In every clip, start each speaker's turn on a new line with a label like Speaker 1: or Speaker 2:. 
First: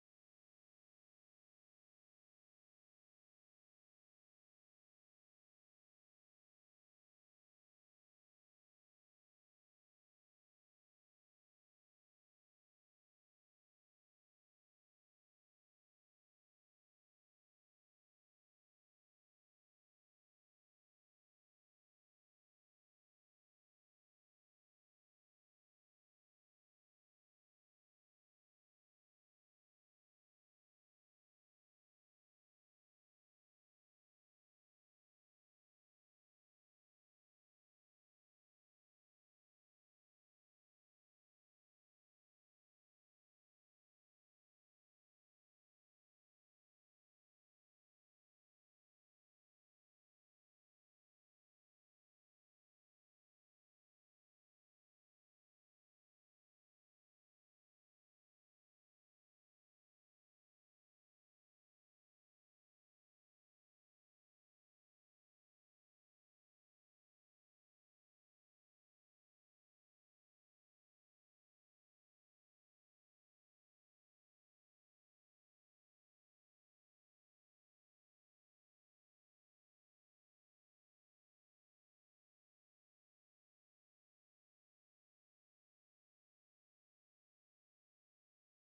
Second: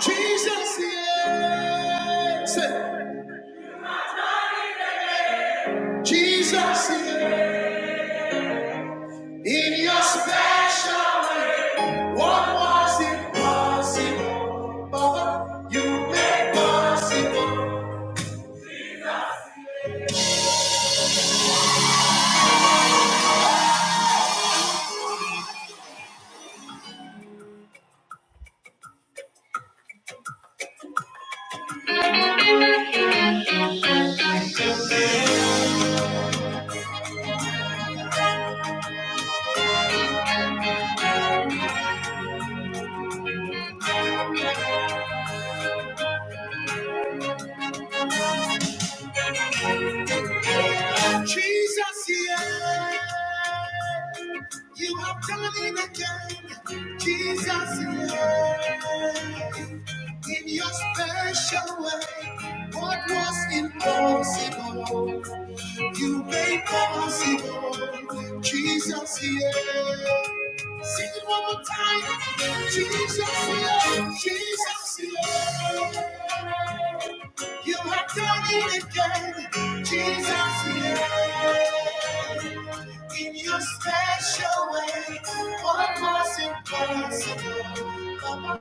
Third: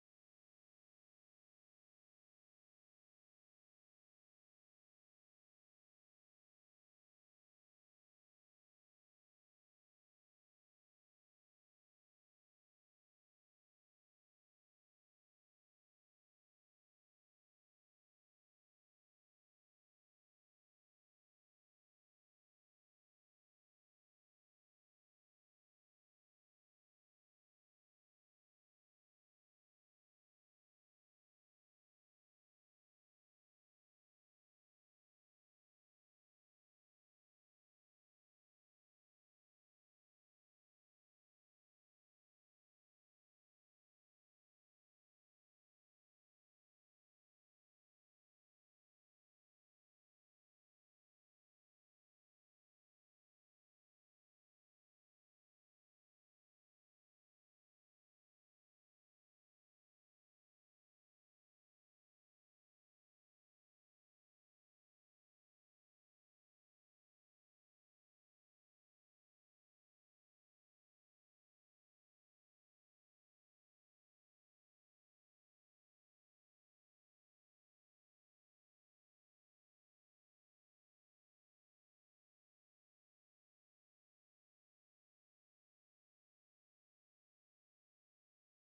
Speaker 1: Jesus is, Jesus is in your special way. What was impossible, Baba? You made possible. Jesus is. You have done it again, Jesus. Lord. In your special way, what was impossible, you made possible, Jesus. Yeah. Sing it one more time, Jesus. Yeah. Jesus. Yeah. You have done it again, Jesus. Yeah. In your special way, what was impossible? Come on.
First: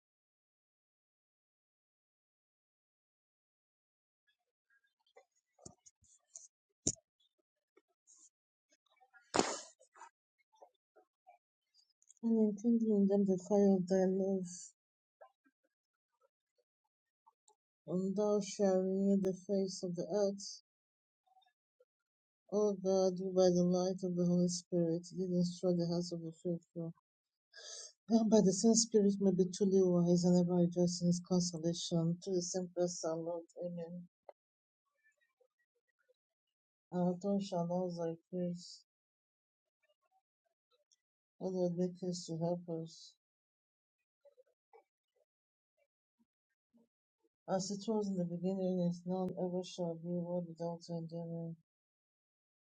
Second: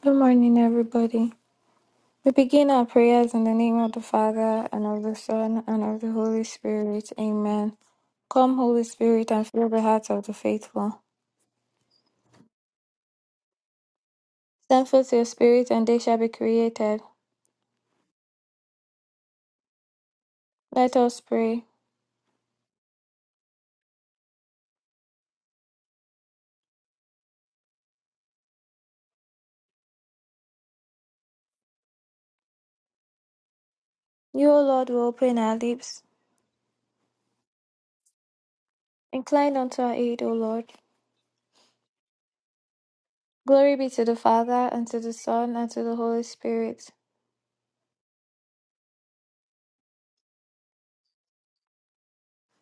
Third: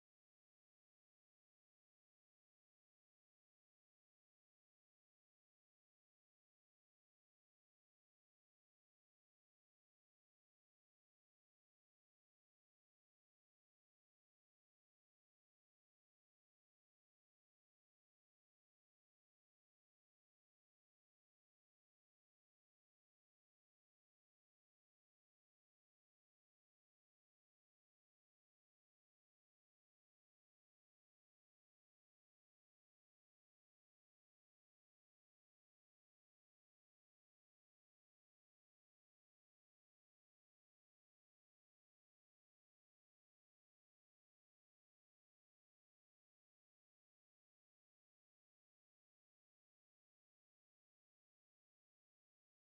Speaker 1: Good morning, everybody. We begin our prayers in the name of the Father, and of the Son, and of the Holy Spirit. Amen. Come, Holy Spirit, and fill the hearts of the faithful.
Speaker 2: and enkindling them the fire of thy love,
Speaker 1: Send forth your Spirit, and they shall be created.
Speaker 2: and thou shalt renew the face of the earth.
Speaker 1: Let us pray.
Speaker 2: O God, who by the light of the Holy Spirit did instruct the hearts of the faithful, that by the same Spirit may be truly wise and ever rejoice in his consolation, through the same Christ our Lord. Amen.
Speaker 1: You, O Lord, will open our lips.
Speaker 2: Our tongue shall announce thy praise,
Speaker 1: Incline unto our aid, O Lord.
Speaker 2: O Lord, make haste to help us.
Speaker 1: Glory be to the Father, and to the Son, and to the Holy Spirit
Speaker 2: As it was in the beginning, is now, and ever shall be, world without end. Amen.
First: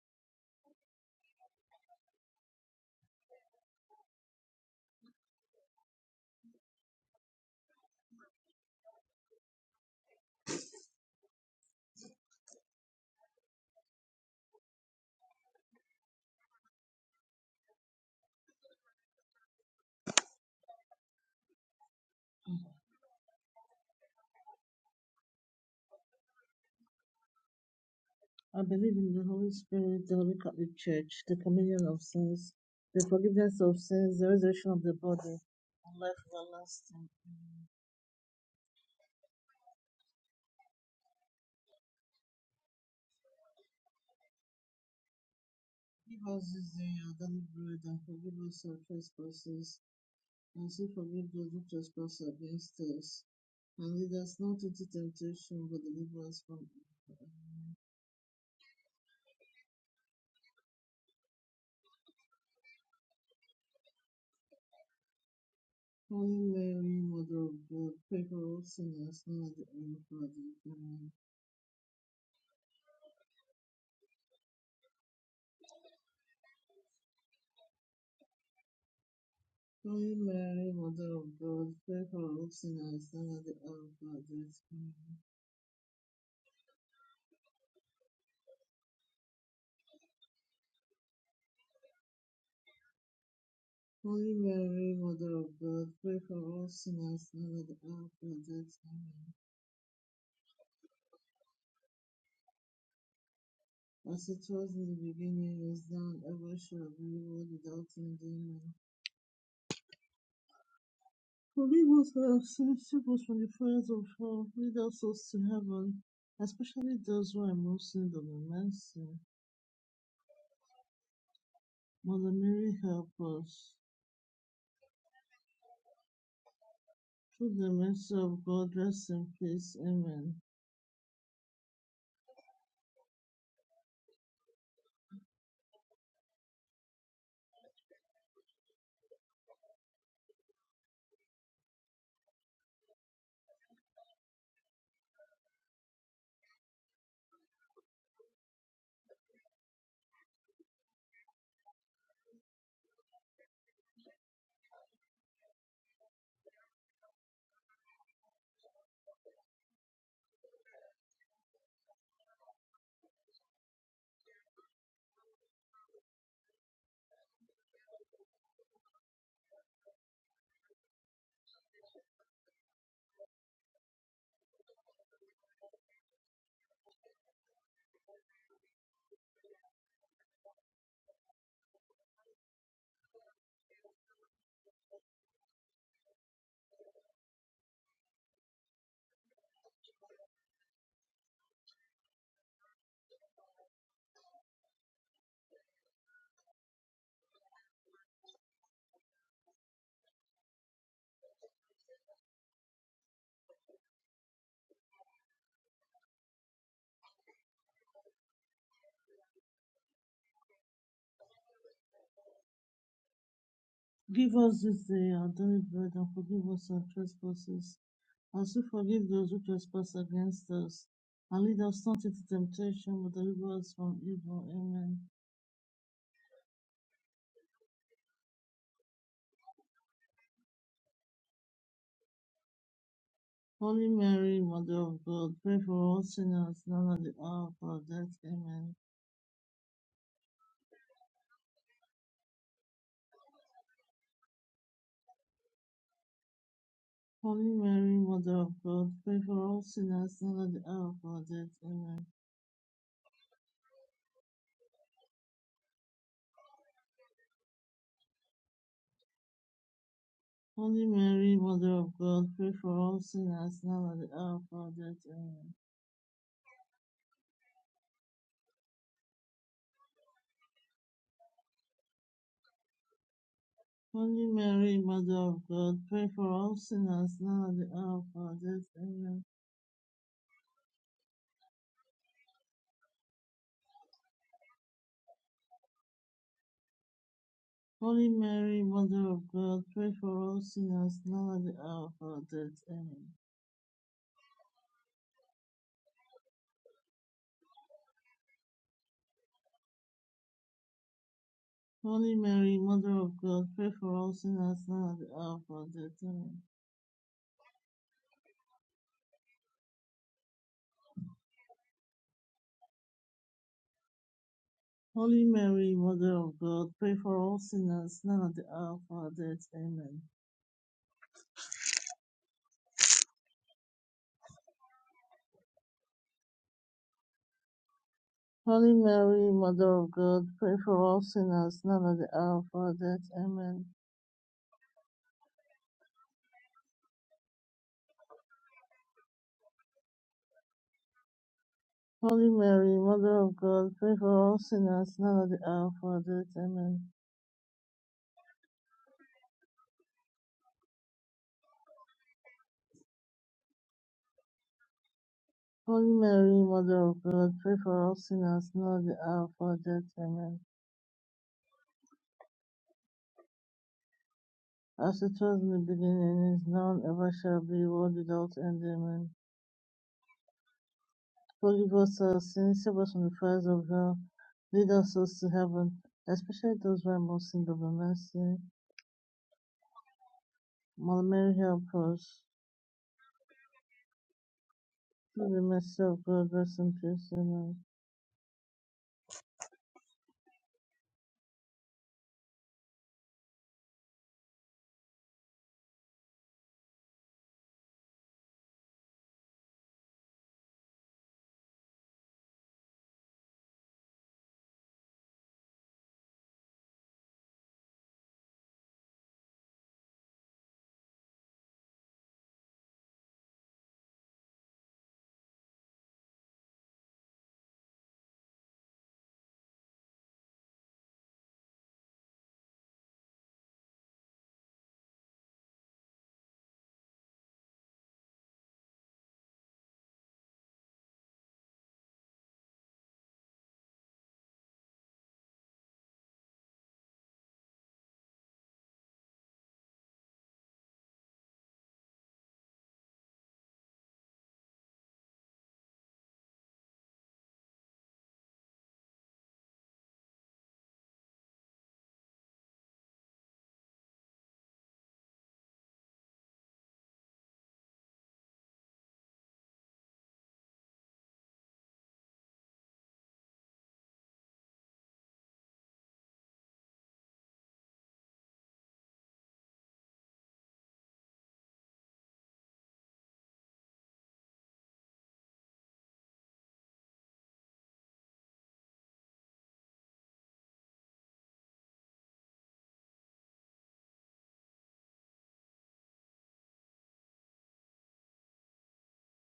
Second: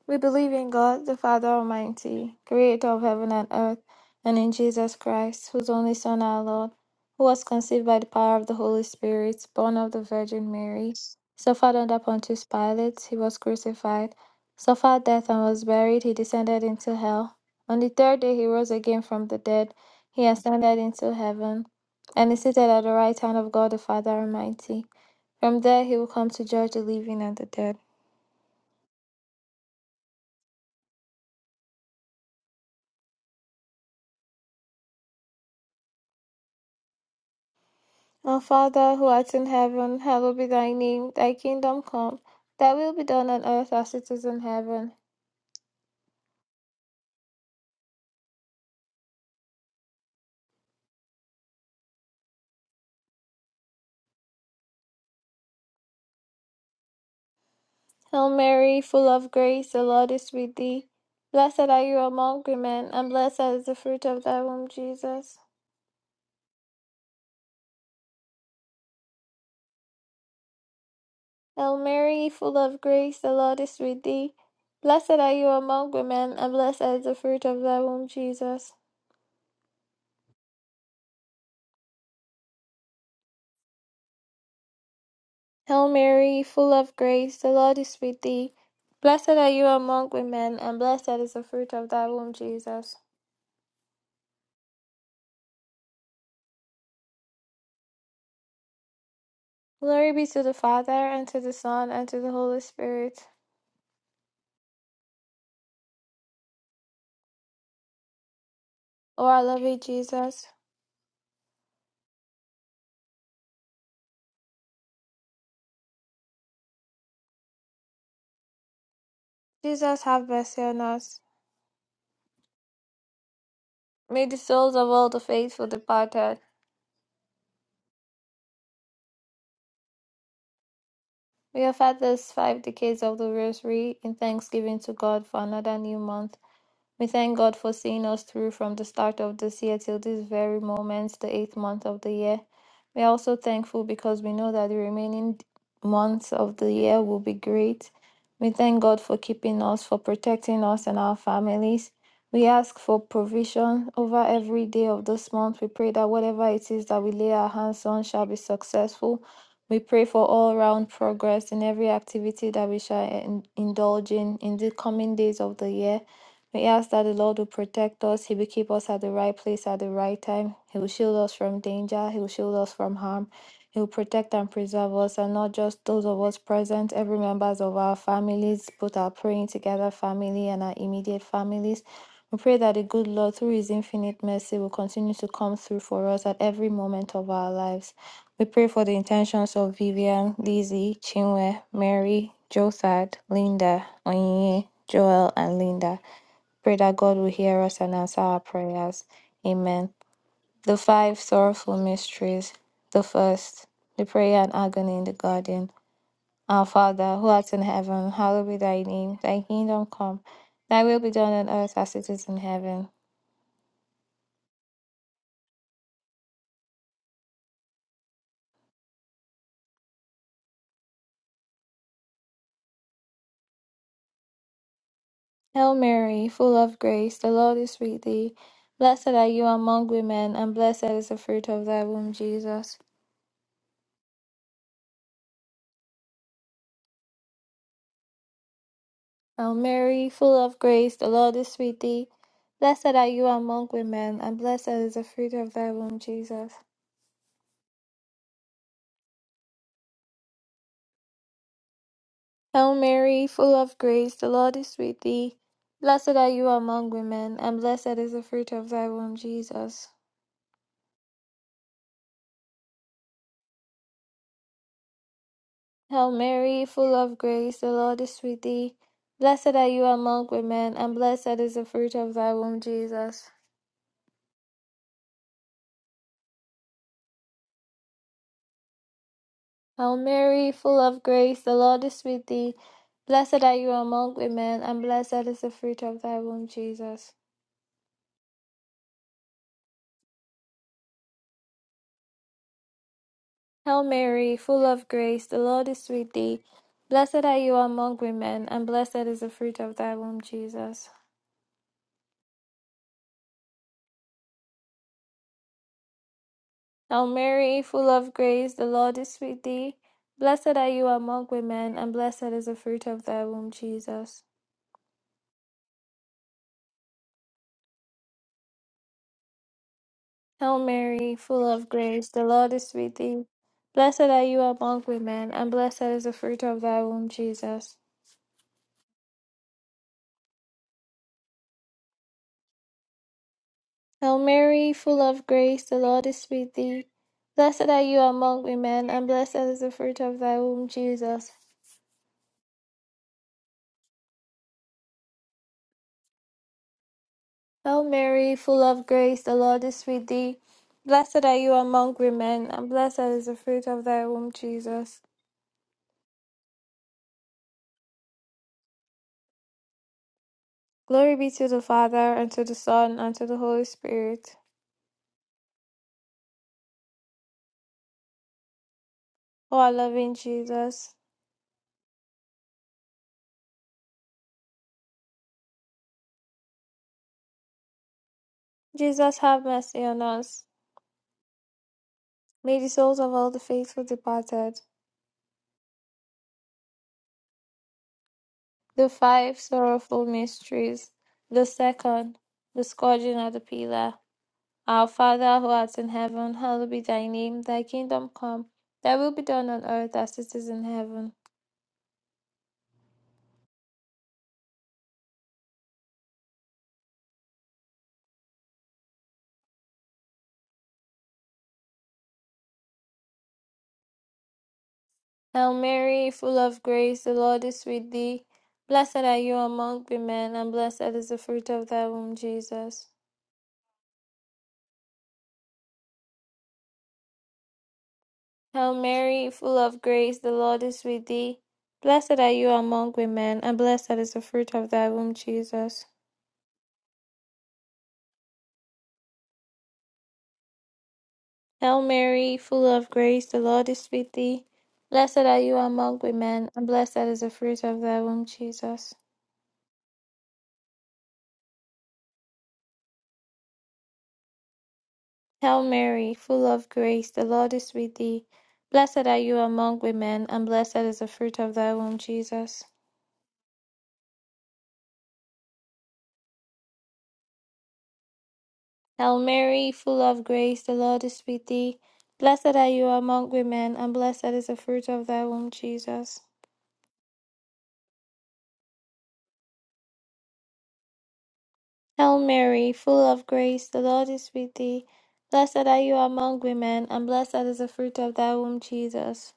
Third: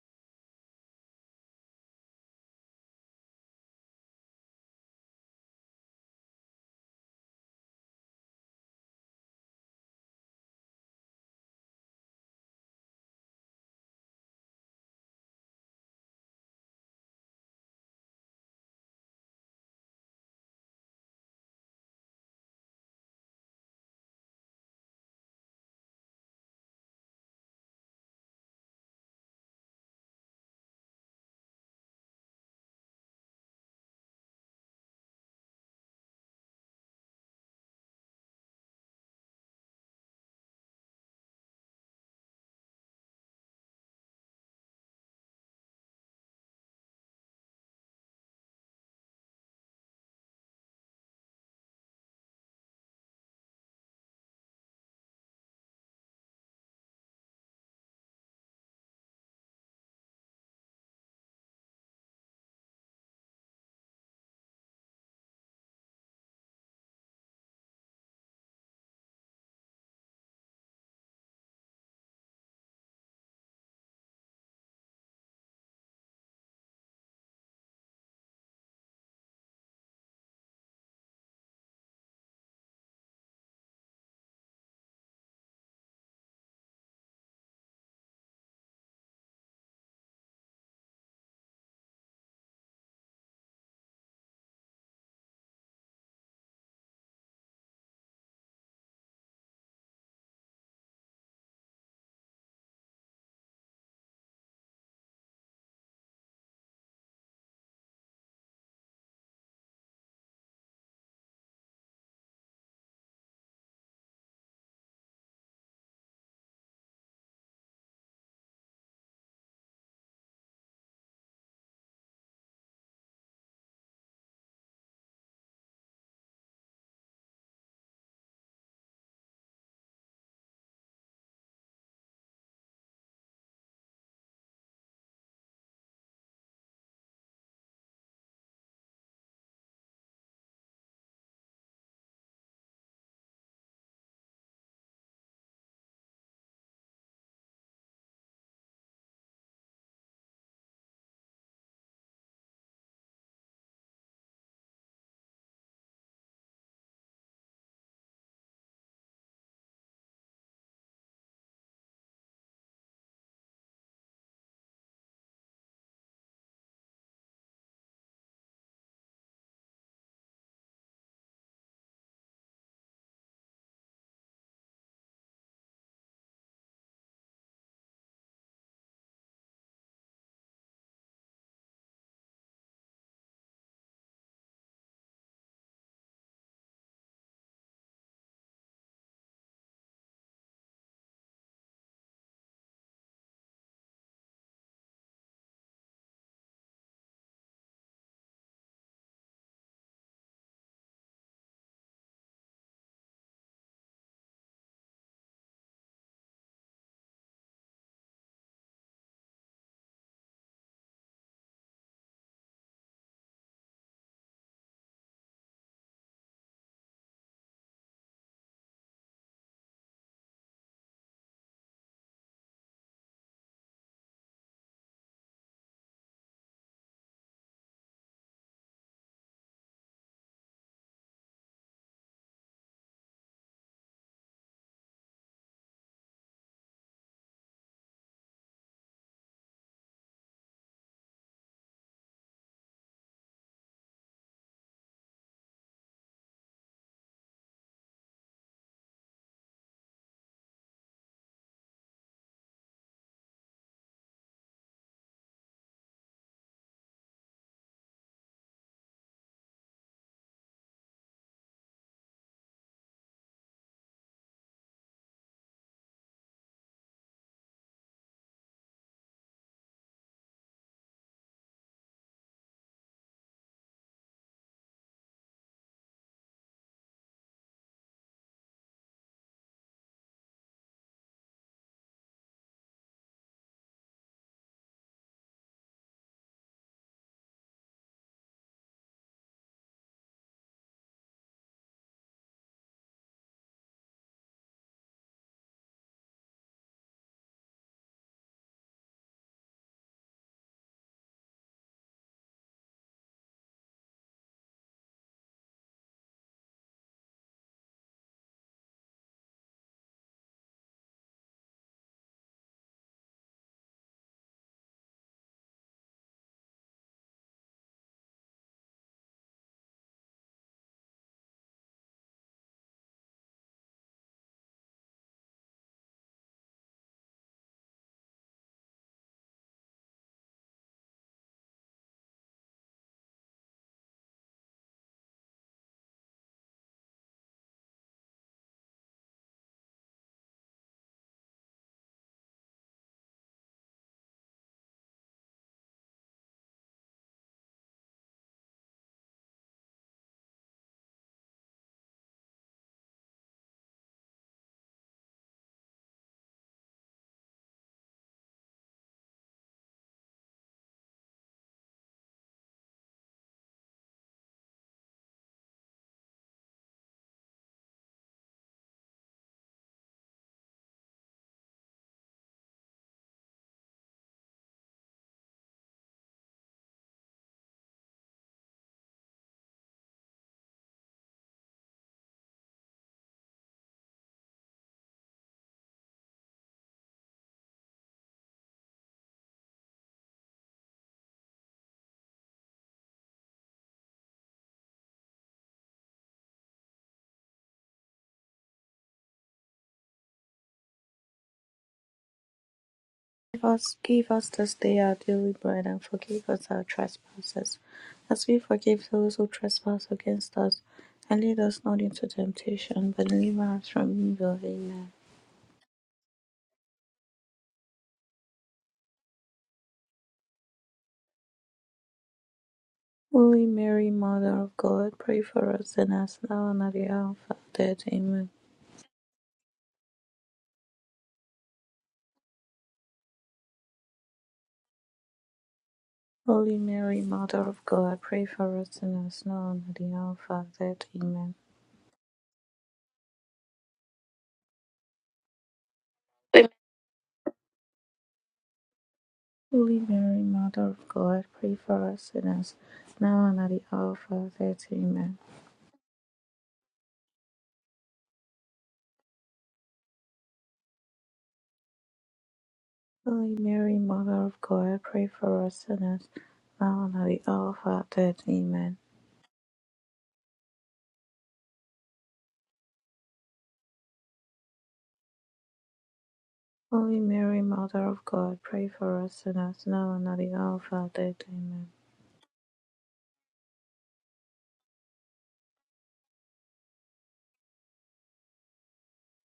Speaker 1: We believe in God, the Father Almighty, creator of heaven and earth, and in Jesus Christ, whose only Son, our Lord, who was conceived by the power of the Holy Spirit, born of the Virgin Mary, suffered under Pontius Pilate, he was crucified, suffered death and was buried, he descended into hell. On the third day he rose again from the dead, he ascended into heaven, and is seated at the right hand of God the Father Almighty. From there he will come to judge the living and the dead.
Speaker 2: I believe in the Holy Spirit, the Holy Catholic Church, the communion of saints, the forgiveness of sins, the resurrection of the body, and life everlasting. Amen.
Speaker 1: Our Father who art in heaven, hallowed be thy name. Thy kingdom come, thy will be done on earth as it is in heaven.
Speaker 2: Give us this day our daily bread, and forgive us our trespasses, and so forgive those who trespass against us. And lead us not into temptation, but deliver us from evil.
Speaker 1: Hail Mary, full of grace, the Lord is with thee. Blessed are you among women, and blessed is the fruit of thy womb, Jesus.
Speaker 2: Holy Mary, Mother of God, pray for all sinners, now and at the hour of our death. Amen.
Speaker 1: Hail Mary, full of grace, the Lord is with thee. Blessed are you among women, and blessed is the fruit of thy womb, Jesus.
Speaker 2: Holy Mary, Mother of God, pray for us sinners now and at the hour of our death. Amen.
Speaker 1: Hail Mary, full of grace, the Lord is with thee. Blessed are you among women, and blessed is the fruit of thy womb, Jesus.
Speaker 2: Holy Mary, Mother of God, pray for us sinners now and at the hour of our death. Amen.
Speaker 1: Glory be to the Father, and to the Son, and to the Holy Spirit.
Speaker 2: As it was in the beginning, is now, and ever shall be, world without end. Amen.
Speaker 1: O our loving Jesus,
Speaker 2: Forgive us our sins, save us from the fires of hell, lead our souls to heaven, especially those who are most in need of your mercy.
Speaker 1: Jesus, have mercy on us.
Speaker 2: Mother Mary, help us.
Speaker 1: May the souls of all the faithful departed,
Speaker 2: Through the mercy of God, rest in peace. Amen.
Speaker 1: we have had these five decades of the Rosary in thanksgiving to God for another new month. We thank God for seeing us through from the start of this year till this very moment, the eighth month of the year. We are also thankful because we know that the remaining d- months of the year will be great. We thank God for keeping us, for protecting us and our families. We ask for provision over every day of this month. We pray that whatever it is that we lay our hands on shall be successful. We pray for all round progress in every activity that we shall en- indulge in in the coming days of the year. We ask that the Lord will protect us. He will keep us at the right place at the right time. He will shield us from danger. He will shield us from harm. He will protect and preserve us, and not just those of us present, every members of our families, both our praying together family and our immediate families. We pray that the good Lord, through His infinite mercy, will continue to come through for us at every moment of our lives. We pray for the intentions of Vivian, Lizzie, Chinwe, Mary, Jothad, Linda, Onyinye, Joel, and Linda. Pray that God will hear us and answer our prayers. Amen. The five sorrowful mysteries. The first, the prayer and agony in the garden. Our Father, who art in heaven, hallowed be thy name. Thy kingdom come. Thy will be done on earth as it is in heaven.
Speaker 2: Give us this day our daily bread and forgive us our trespasses, as we forgive those who trespass against us. And lead us not into temptation, but deliver us from evil. Amen.
Speaker 1: Hail Mary, full of grace, the Lord is with thee. Blessed are you among women, and blessed is the fruit of thy womb, Jesus.
Speaker 2: Holy Mary, Mother of God, pray for all sinners now and at the hour of our death. Amen.
Speaker 1: O Mary, full of grace, the Lord is with thee. Blessed are you among women, and blessed is the fruit of thy womb, Jesus.
Speaker 2: Holy Mary, Mother of God, pray for all sinners now and at the hour of our death. Amen.
Speaker 1: Hail Mary, full of grace, the Lord is with thee. Blessed are you among women, and blessed is the fruit of thy womb, Jesus.
Speaker 2: Holy Mary, Mother of God, pray for all sinners now and at the hour of our death. Amen.
Speaker 1: Hail Mary, full of grace, the Lord is with thee. Blessed are you among women, and blessed is the fruit of thy womb, Jesus.
Speaker 2: Holy Mary, Mother of God, pray for all sinners now and at the hour of our death. Amen.
Speaker 1: Hail Mary, full of grace, the Lord is with thee. Blessed are you among women, and blessed is the fruit of thy womb, Jesus.
Speaker 2: Holy Mary, Mother of God, pray for all sinners now and at the hour of our death. Amen.
Speaker 1: Hail Mary, full of grace, the Lord is with thee. Blessed are you among women, and blessed is the fruit of thy womb, Jesus.
Speaker 2: Holy Mary, Mother of God, pray for all sinners now and at the hour of our death. Amen.
Speaker 1: Hail Mary, full of grace, the Lord is with thee. Blessed are you among women, and blessed is the fruit of thy womb, Jesus.
Speaker 2: Holy Mary, Mother of God, pray for all sinners now and at the hour of our death. Amen.
Speaker 1: Hail Mary, full of grace, the Lord is with thee. Blessed are you among women, and blessed is the fruit of thy womb, Jesus.
Speaker 2: Holy Mary, Mother of God, pray for all sinners now and at the hour of our death. Amen.
Speaker 1: Hail Mary, full of grace, the Lord is with thee. Blessed are you among women, and blessed is the fruit of thy womb, Jesus.
Speaker 2: Holy Mary, Mother of God, pray for all sinners now at the hour of our death. Amen.
Speaker 1: Hail Mary, full of grace, the Lord is with thee. Blessed are you among women, and blessed is the fruit of thy womb, Jesus.
Speaker 2: Holy Mary, Mother of God, pray for all sinners now at the hour of our death. Amen.
Speaker 1: Glory be to the Father, and to the Son, and to the Holy Spirit.
Speaker 2: As it was in the beginning, is now, and ever shall be, world without end. Amen.
Speaker 1: O our loving Jesus.
Speaker 2: Forgive us our sins, save us from the fires of hell, lead us souls to heaven, especially those who are most in need of the mercy.
Speaker 1: Jesus have mercy on us.
Speaker 2: Mother Mary, help us.
Speaker 1: May the souls of all the faithful departed.
Speaker 2: Through the mercy of God, rest in peace. Amen.
Speaker 1: The five sorrowful mysteries. The second, the scourging of the pillar. Our Father who art in heaven, hallowed be thy name. Thy kingdom come. Thy will be done on earth as it is in heaven.
Speaker 3: Give us this day our daily bread, and forgive us our trespasses, as we forgive those who trespass against us. And lead us not into temptation, but deliver us from evil. Amen.
Speaker 1: Hail Mary, full of grace, the Lord is with thee. Blessed are you among women, and blessed is the fruit of thy womb, Jesus.
Speaker 3: Holy Mary, Mother of God, pray for us sinners, now and at the hour of our death. Amen.
Speaker 1: Hail Mary, full of grace, the Lord is with thee. Blessed are you among women, and blessed is the fruit of thy womb, Jesus.
Speaker 3: Holy Mary, Mother of God, pray for us sinners, now and at the hour of our death. Amen.
Speaker 1: Hail Mary, full of grace, the Lord is with thee. Blessed are you among
Speaker 3: Amen.
Speaker 1: women, and blessed is the fruit of thy womb, Jesus.
Speaker 3: Holy Mary, Mother of God, pray for us sinners, now and at the hour of our death. Amen.
Speaker 1: Hail Mary, full of grace, the Lord is with thee. Blessed are you among women, and blessed is the fruit of thy womb, Jesus.
Speaker 3: Holy Mary, Mother of God, pray for us sinners, now and at the hour of our death. Amen.
Speaker 1: Hail Mary, full of grace, the Lord is with thee. Blessed are you among women, and blessed is the fruit of thy womb, Jesus.
Speaker 3: Holy Mary, Mother of God, pray for us sinners, now and at the hour of our death. Amen.
Speaker 1: Hail Mary, full of grace, the Lord is with thee. Blessed are you among women, and blessed is the fruit of thy womb, Jesus.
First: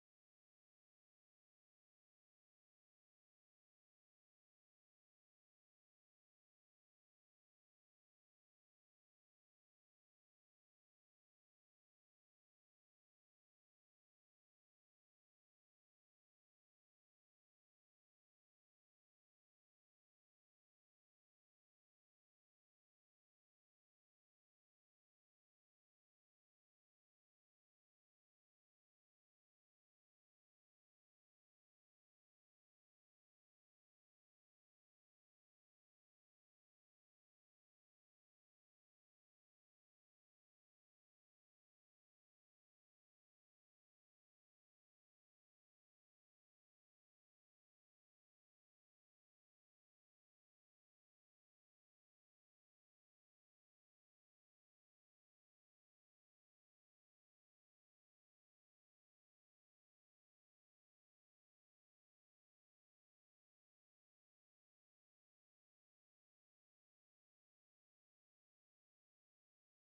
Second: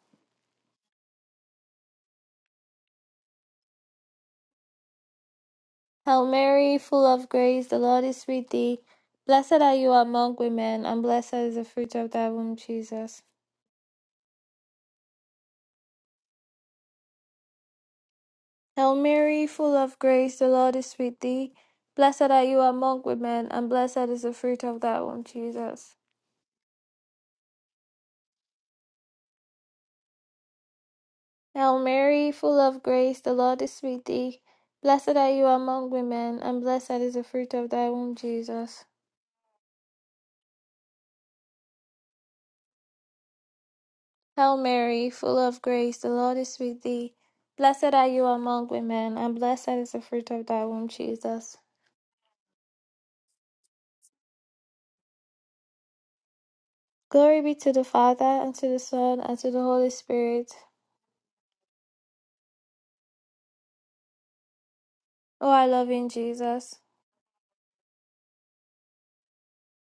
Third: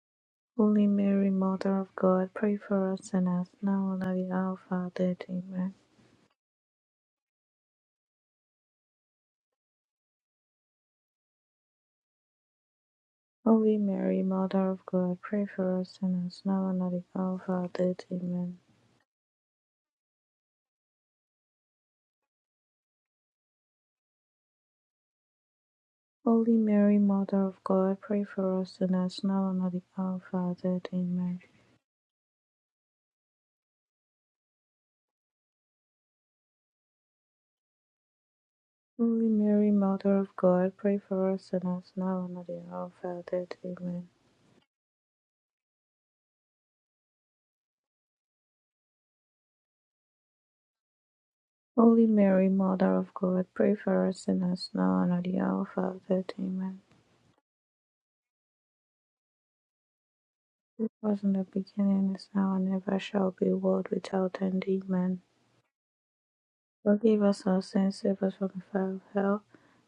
Speaker 3: Holy Mary, Mother of God, pray for us sinners, now and at the hour of our death. Amen.
Speaker 1: Hail Mary, full of grace, the Lord is with thee. Blessed are you among women, and blessed is the fruit of thy womb, Jesus.
Speaker 3: Holy Mary, Mother of God, pray for us sinners, now and at the hour of our death. Amen.
Speaker 1: Hail Mary, full of grace, the Lord is with thee. Blessed are you among women, and blessed is the fruit of thy womb, Jesus.
Speaker 3: Holy Mary, Mother of God, pray for us sinners, now and at the hour of our death. Amen.
Speaker 1: Hail Mary, full of grace, the Lord is with thee. Blessed are you among women, and blessed is the fruit of thy womb, Jesus.
Speaker 3: Holy Mary, Mother of God, pray for us sinners now and at the hour of our death. Amen.
Speaker 1: Hail Mary, full of grace, the Lord is with thee. Blessed are you among women, and blessed is the fruit of thy womb, Jesus.
Speaker 3: Holy Mary, Mother of God, pray for us sinners now and at the hour of our death. Amen.
Speaker 1: Glory be to the Father, and to the Son, and to the Holy Spirit.
Speaker 3: It was in the beginning, is now, and ever shall be, world without end. Amen.
Speaker 1: O our loving Jesus.
Speaker 3: Forgive us our sins, save us from the fire of hell.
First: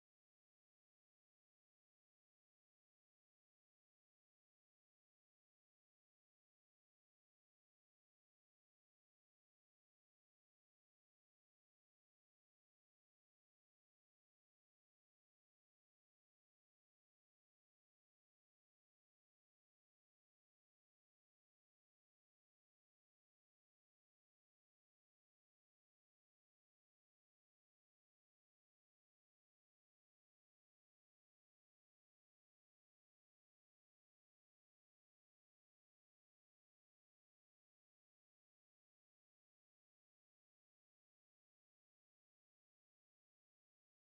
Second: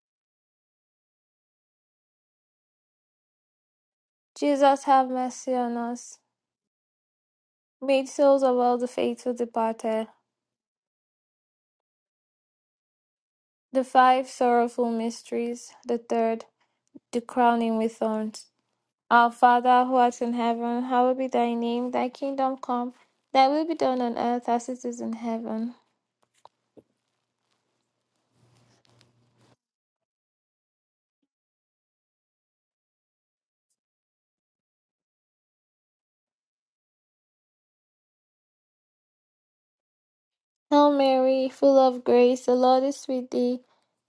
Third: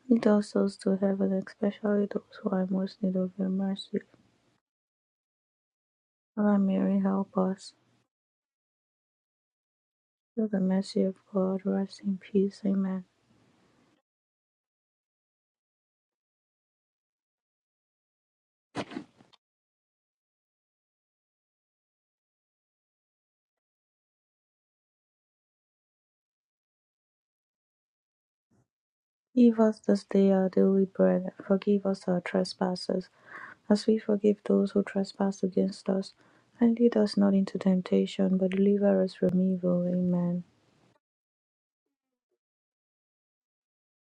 Speaker 3: Lead all souls to heaven, especially those who are most in need of your mercy.
Speaker 1: Jesus, have mercy on us.
Speaker 3: Holy Mary, help us.
Speaker 1: Made souls of all the faithful departed.
Speaker 3: Through the mercy of God, rest in peace. Amen.
Speaker 1: The five sorrowful mysteries, the third, the crowning with thorns. Our Father who art in heaven, hallowed be thy name. Thy kingdom come, thy will be done on earth as it is in heaven.
Speaker 3: Give us this day our daily bread, and forgive us our trespasses, as we forgive those who trespass against us. And lead us not into temptation, but deliver us from evil. Amen.
Speaker 1: Hail Mary, full of grace, the Lord is with thee.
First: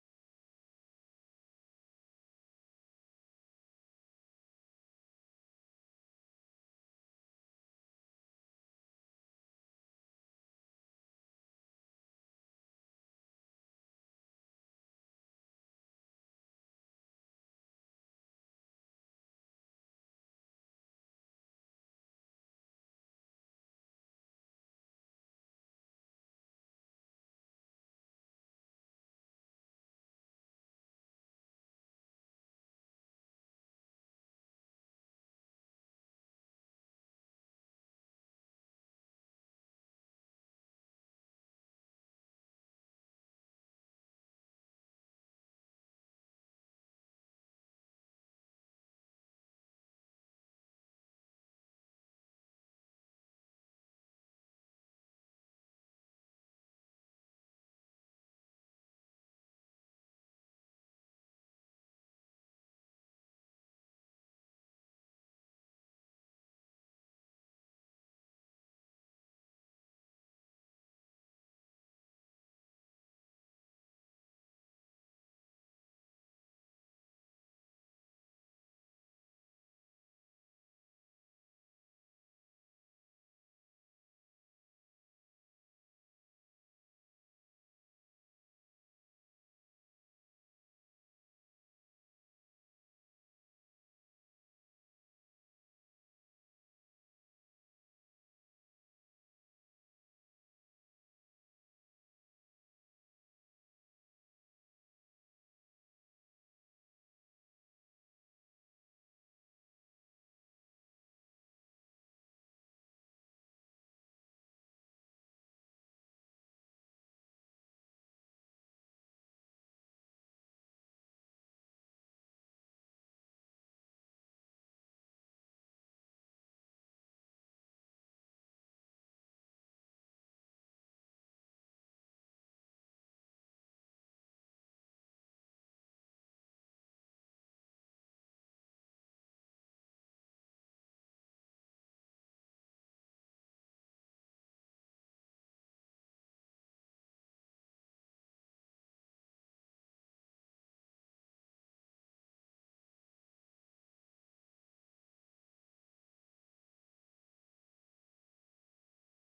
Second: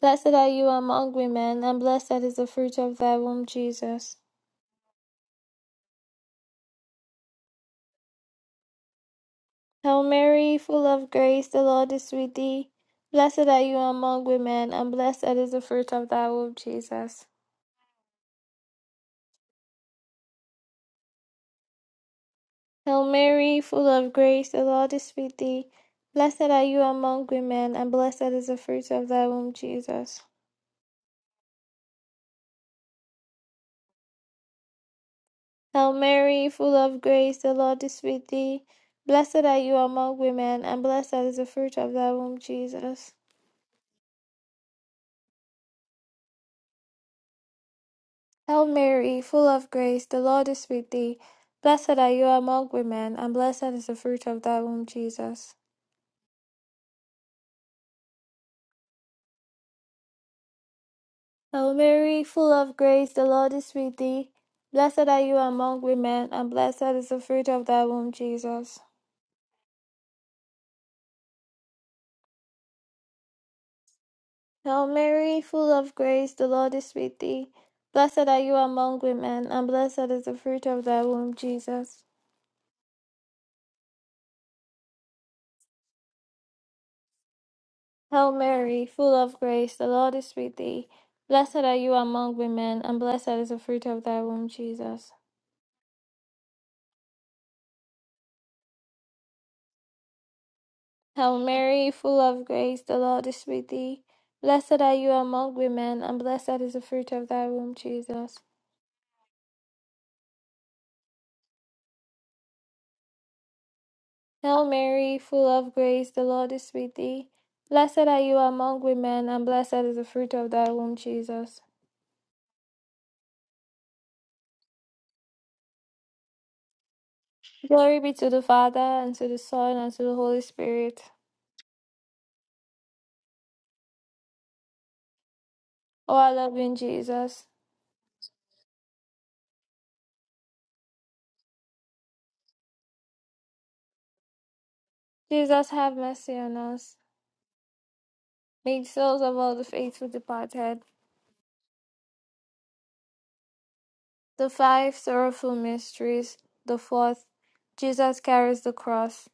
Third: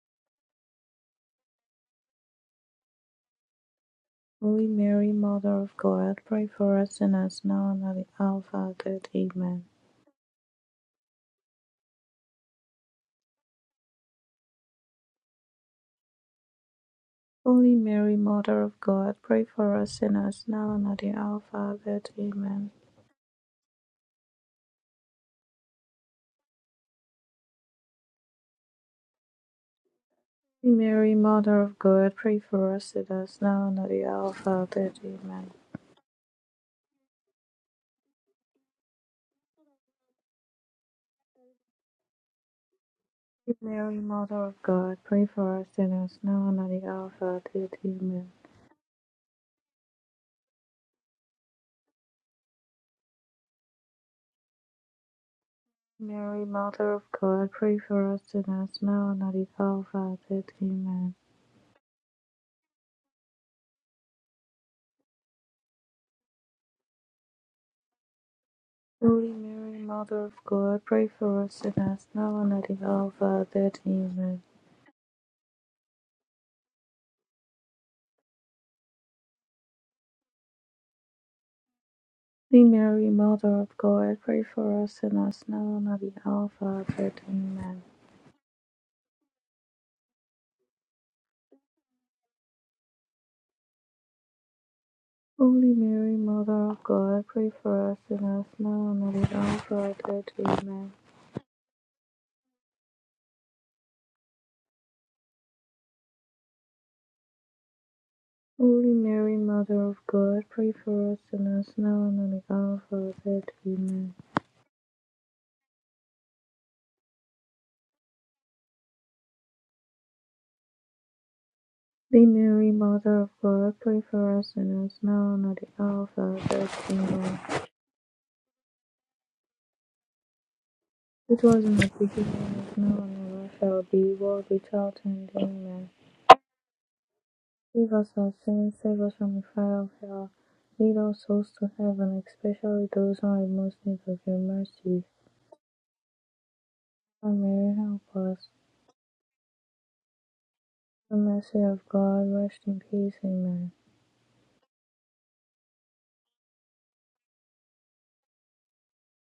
Speaker 1: Blessed are you among women, and blessed is the fruit of thy womb, Jesus.
Speaker 3: Holy Mary, Mother of God, pray for us sinners now and at the hour of our death. Amen.
Speaker 1: Hail Mary, full of grace, the Lord is with thee. Blessed are you among women, and blessed is the fruit of thy womb, Jesus.
Speaker 3: Holy Mary, Mother of God, pray for us sinners now and at the hour of our death. Amen.
Speaker 1: Hail Mary, full of grace, the Lord is with thee. Blessed are you among women, and blessed is the fruit of thy womb, Jesus.
Speaker 3: Holy Mary, Mother of God, pray for us sinners now and at the hour of our death. Amen.
Speaker 1: Hail Mary, full of grace, the Lord is with thee. Blessed are you among women, and blessed is the fruit of thy womb, Jesus.
Speaker 3: Mary, Mother of God, pray for us sinners now and at the hour of our death. Amen.
Speaker 1: Hail Mary, full of grace, the Lord is with thee. Blessed are you among women, and blessed is the fruit of thy womb, Jesus.
Speaker 3: Mary, Mother of God, pray for us sinners now and at the hour of our death. Amen.
Speaker 1: Hail Mary, full of grace, the Lord is with thee. Blessed are you among women, and blessed is the fruit of thy womb, Jesus.
Speaker 3: Holy Mary, Mother of God, pray for us sinners now and at the hour of our death. Amen.
Speaker 1: Hail Mary, full of grace, the Lord is with thee. Blessed are you among women, and blessed is the fruit of thy womb, Jesus.
Speaker 3: Holy Mary, Mother of God, pray for us sinners now and at the hour of our death. Amen.
Speaker 1: Hail Mary, full of grace, the Lord is with thee. Blessed are you among women, and blessed is the fruit of thy womb, Jesus.
Speaker 3: Holy Mary, Mother of God, pray for us sinners now and at the hour of our death. Amen.
Speaker 1: Hail Mary, full of grace, the Lord is with thee. Blessed are you among women, and blessed is the fruit of thy womb, Jesus.
Speaker 3: Holy Mary, Mother of God, pray for us sinners now and at the hour of our death. Amen.
Speaker 1: Hail Mary, full of grace, the Lord is with thee. Blessed are you among women, and blessed is the fruit of thy womb, Jesus.
Speaker 3: Holy Mary, Mother of God, pray for us sinners now and at the hour of our death. Amen.
Speaker 1: Glory be to the Father, and to the Son, and to the Holy Spirit.
Speaker 3: It was in the beginning, is now, and ever shall be, world without end. Amen.
Speaker 1: O our loving Jesus,
Speaker 3: Save us our sins, save us from the fire of hell. Lead all souls to heaven, especially those who are in most need of your mercy.
Speaker 1: Jesus, have mercy on us.
Speaker 3: Our Mary, help us.
Speaker 1: Make the souls of all the faithful departed.
Speaker 3: The mercy of God, rest in peace. Amen.
Speaker 1: The five sorrowful mysteries. The fourth, Jesus carries the cross.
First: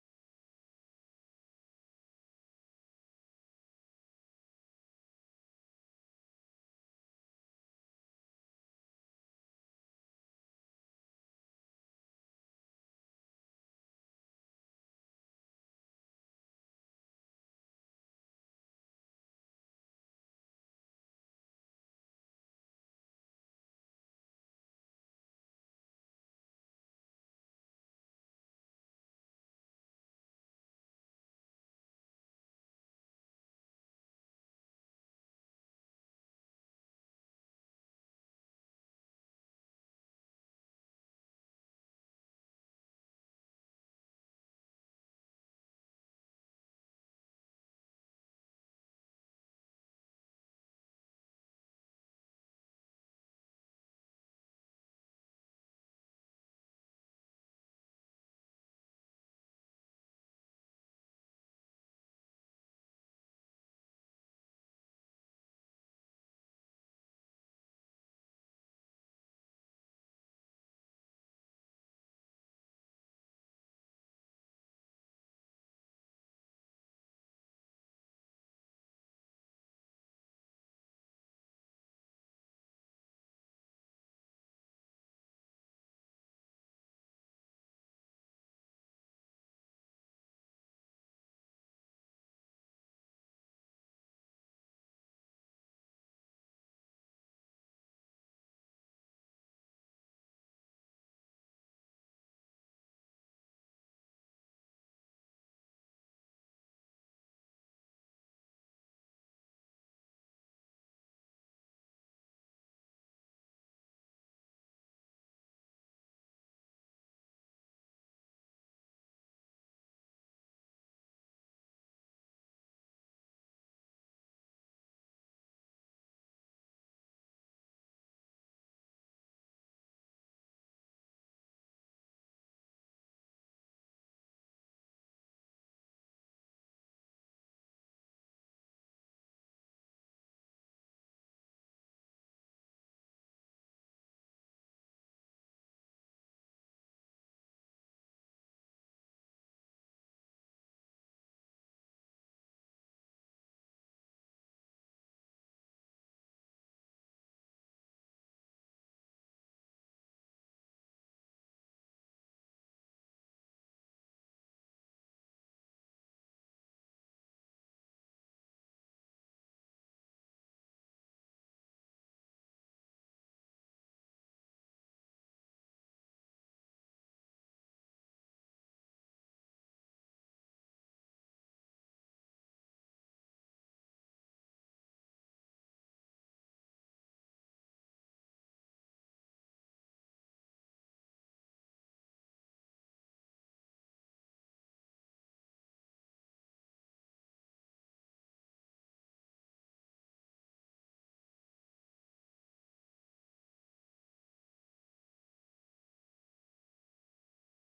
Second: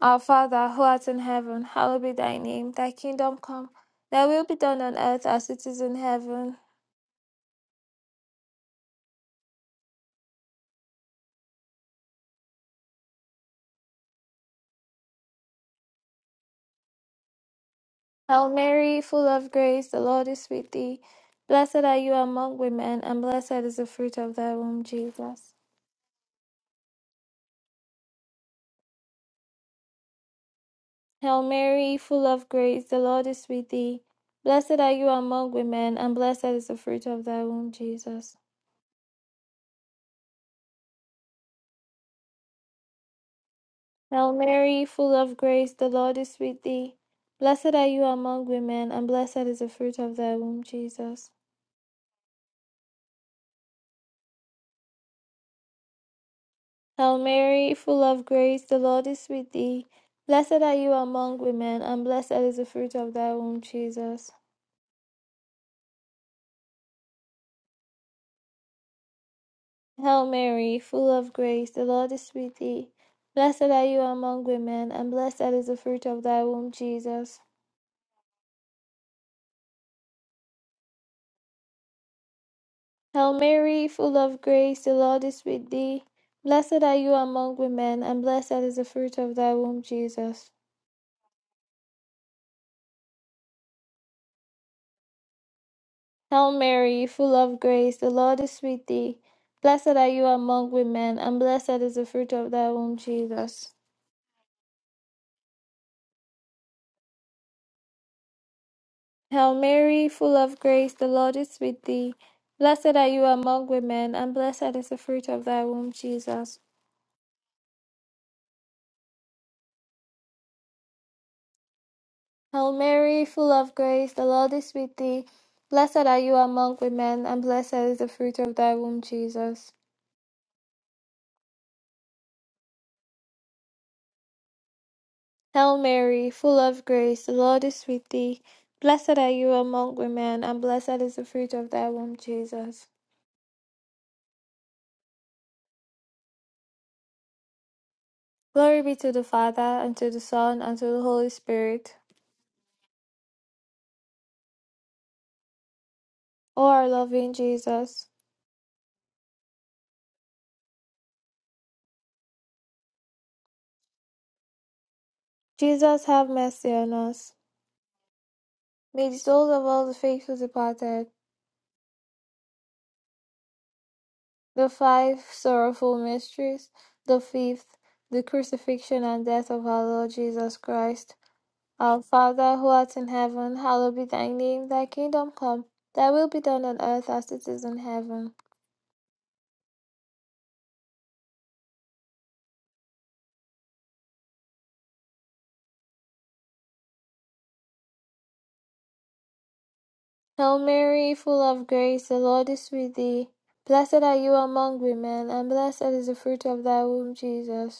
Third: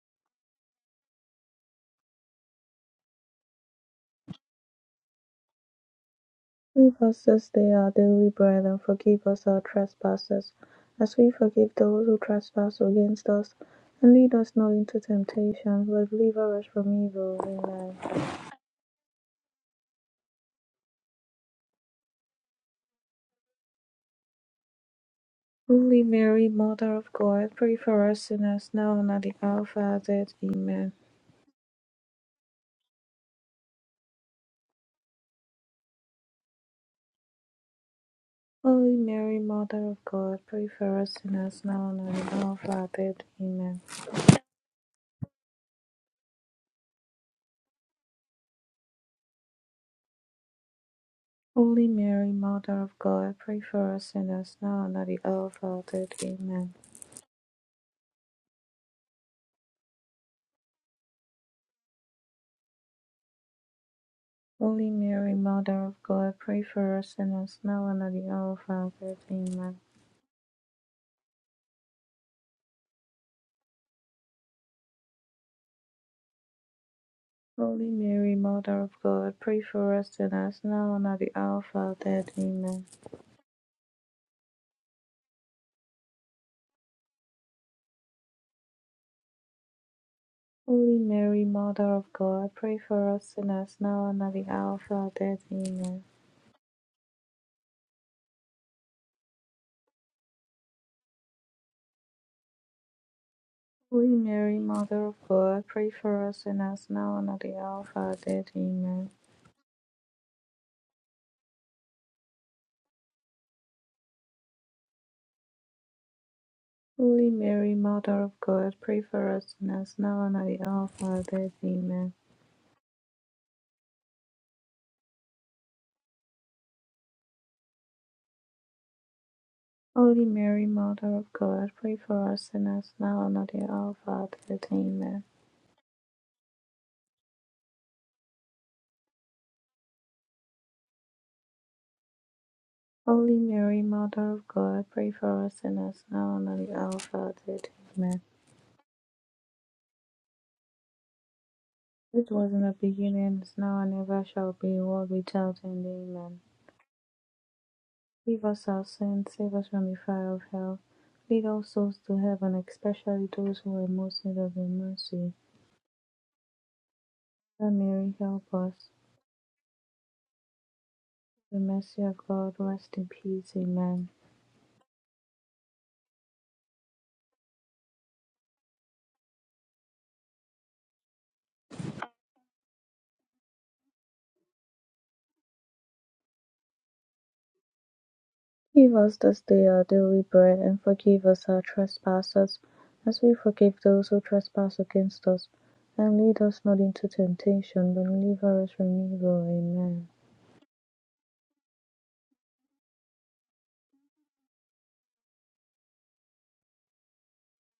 Speaker 1: Our Father, who art in heaven, hallowed be thy name. Thy kingdom come, thy will be done on earth as it is in heaven.
Speaker 3: Give us this day our daily bread, and forgive us our trespasses, as we forgive those who trespass against us. And lead us not into temptation, but deliver us from evil. Amen.
Speaker 1: Hail Mary, full of grace, the Lord is with thee. Blessed are you among women, and blessed is the fruit of thy womb, Jesus.
Speaker 3: Holy Mary, Mother of God, pray for us sinners now and at the hour of our death. Amen.
Speaker 1: Hail Mary, full of grace, the Lord is with thee. Blessed are you among women, and blessed is the fruit of thy womb, Jesus.
Speaker 3: Holy Mary, Mother of God, pray for us sinners now and at the hour of our death. Amen.
Speaker 1: Hail Mary, full of grace, the Lord is with thee. Blessed are you among women, and blessed is the fruit of thy womb, Jesus.
Speaker 3: Holy Mary, Mother of God, pray for us sinners now and at the hour of our death. Amen.
Speaker 1: Hail Mary, full of grace, the Lord is with thee. Blessed are you among women, and blessed is the fruit of thy womb, Jesus.
Speaker 3: Holy Mary, Mother of God, pray for us sinners, now and at the hour of our death. Amen.
Speaker 1: Hail Mary, full of grace, the Lord is with thee. Blessed are you among women, and blessed is the fruit of thy womb, Jesus.
Speaker 3: Holy Mary, Mother of God, pray for us sinners, now and at the hour of our death. Amen.
Speaker 1: Hail Mary, full of grace, the Lord is with thee. Blessed are you among women, and blessed is the fruit of thy womb, Jesus.
Speaker 3: Holy Mary, Mother of God, pray for us sinners, now and at the hour of our death. Amen.
Speaker 1: Hail Mary, full of grace, the Lord is with thee. Blessed are you among women, and blessed is the fruit of thy womb, Jesus.
Speaker 3: Holy Mary, Mother of God, pray for us sinners, now and at the hour of our death. Amen.
Speaker 1: Hail Mary, full of grace, the Lord is with thee. Blessed are you among women, and blessed is the fruit of thy womb, Jesus.
Speaker 3: Holy Mary, Mother of God, pray for us sinners, now and at the hour of our death. Amen.
Speaker 1: Hail Mary, full of grace, the Lord is with thee. Blessed are you among women, and blessed is the fruit of thy womb, Jesus.
Speaker 3: Holy Mary, Mother of God, pray for us sinners now and at the hour of our death. Amen.
Speaker 1: Hail Mary, full of grace, the Lord is with thee. Blessed are you among women, and blessed is the fruit of thy womb, Jesus.
Speaker 3: Holy Mary, Mother of God, pray for us sinners now and at the hour of our death. Amen.
Speaker 1: Glory be to the Father, and to the Son, and to the Holy Spirit.
Speaker 3: It was in the beginning, is now, and ever shall be, world without end. Amen.
Speaker 1: O our loving Jesus.
Speaker 3: Give us our sins, save us from the fire of hell. Lead all souls to heaven, especially those who are most in need of your mercy.
Speaker 1: Jesus have mercy on us.
Speaker 3: Mother Mary, help us.
Speaker 1: May the souls of all the faithful departed,
Speaker 3: The mercy of God, rest in peace. Amen.
Speaker 1: the five sorrowful mysteries, the fifth, the crucifixion and death of our Lord Jesus Christ. Our Father who art in heaven, hallowed be thy name, thy kingdom come, thy will be done on earth as it is in heaven.
Speaker 3: Forgive us this day our daily bread, and forgive us our trespasses, as we forgive those who trespass against us. And lead us not into temptation, but deliver us from evil. Amen.
Speaker 1: Hail Mary, full of grace, the Lord is with thee. Blessed are you among women, and blessed is the fruit of thy womb, Jesus.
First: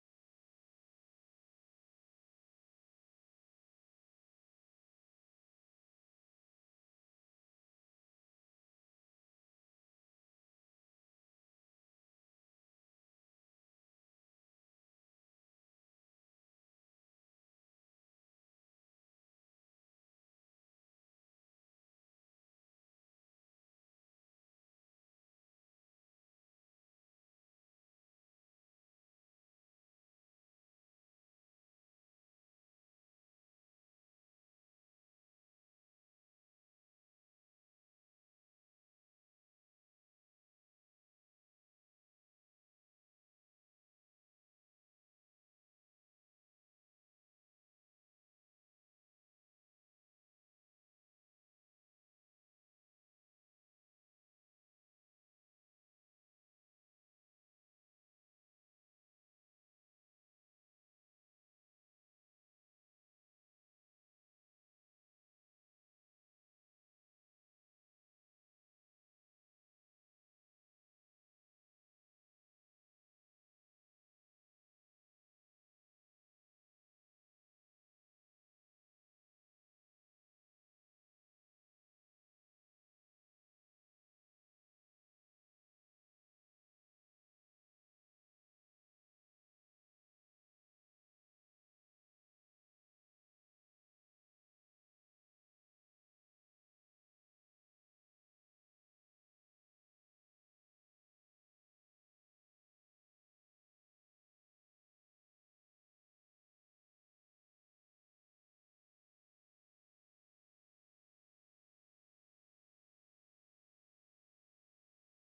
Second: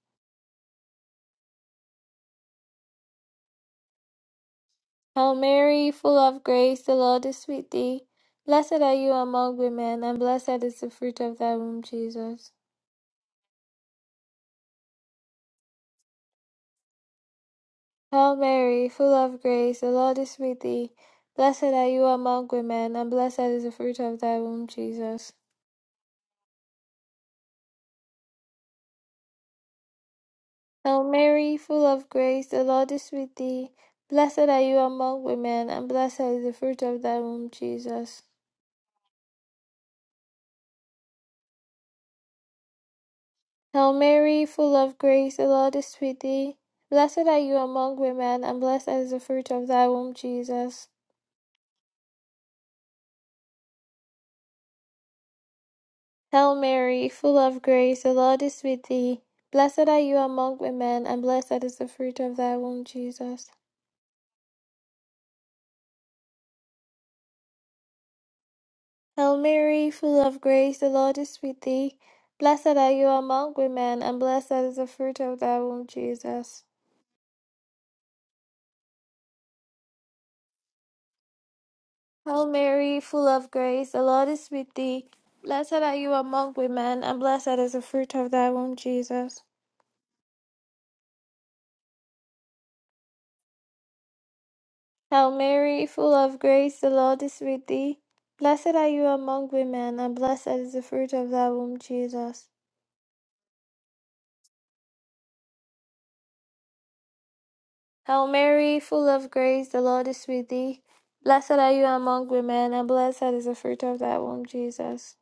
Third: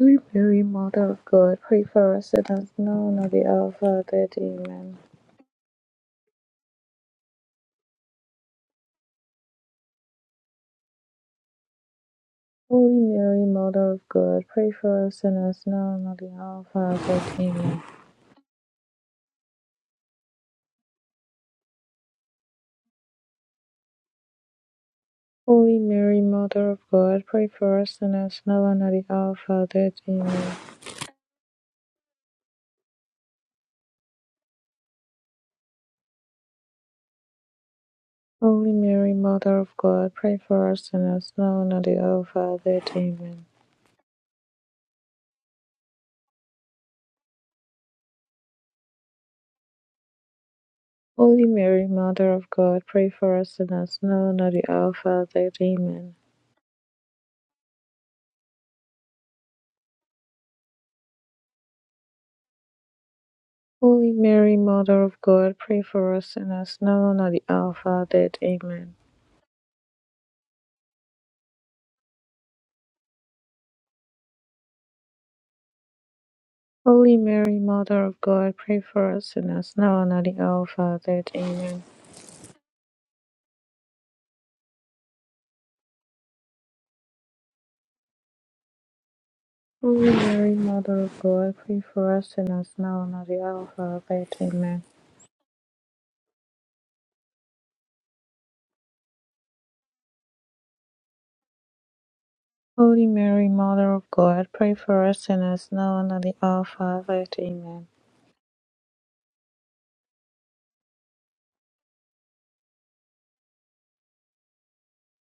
Speaker 3: Holy Mary, Mother of God, pray for us sinners now and at the hour of our death. Amen.
Speaker 1: Hail Mary, full of grace, the Lord is with thee. Blessed are you among women, and blessed is the fruit of thy womb, Jesus.
Speaker 3: Holy Mary, Mother of God, pray for us sinners now and at the hour of our death. Amen.
Speaker 1: Hail Mary, full of grace, the Lord is with thee. Blessed are you among women, and blessed is the fruit of thy womb, Jesus.
Speaker 3: Holy Mary, Mother of God, pray for us sinners now and at the hour of our death. Amen.
Speaker 1: Hail Mary, full of grace, the Lord is with thee. Blessed are you among women, and blessed is the fruit of thy womb, Jesus.
Speaker 3: Holy Mary, Mother of God, pray for us sinners now and at the hour of our death. Amen.
Speaker 1: Hail Mary, full of grace, the Lord is with thee. Blessed are you among women, and blessed is the fruit of thy womb, Jesus.
Speaker 3: Holy Mary, Mother of God, pray for us sinners now and at the hour of our death. Amen.
Speaker 1: Hail Mary, full of grace, the Lord is with thee. Blessed are you among women, and blessed is the fruit of thy womb, Jesus.
Speaker 3: Holy Mary, Mother of God, pray for us sinners now and at the hour of our death. Amen.
Speaker 1: Hail Mary, full of grace, the Lord is with thee. Blessed are you among women, and blessed is the fruit of thy womb, Jesus.
Speaker 3: Holy Mary, Mother of God, pray for us sinners now and at the hour of our death. Amen.
Speaker 1: Hail Mary, full of grace, the Lord is with thee. Blessed are you among women, and blessed is the fruit of thy womb, Jesus.
Speaker 3: Holy Mary, Mother of God, pray for us sinners now and at the hour of our death. Amen.
Speaker 1: Hail Mary, full of grace, the Lord is with thee. Blessed are you among women, and blessed is the fruit of thy womb, Jesus.
Speaker 3: Holy Mary, Mother of God, pray for us sinners now and at the hour of our death. Amen.
Speaker 1: Hail Mary, full of grace, the Lord is with thee. Blessed are you among women, and blessed is the fruit of thy womb, Jesus.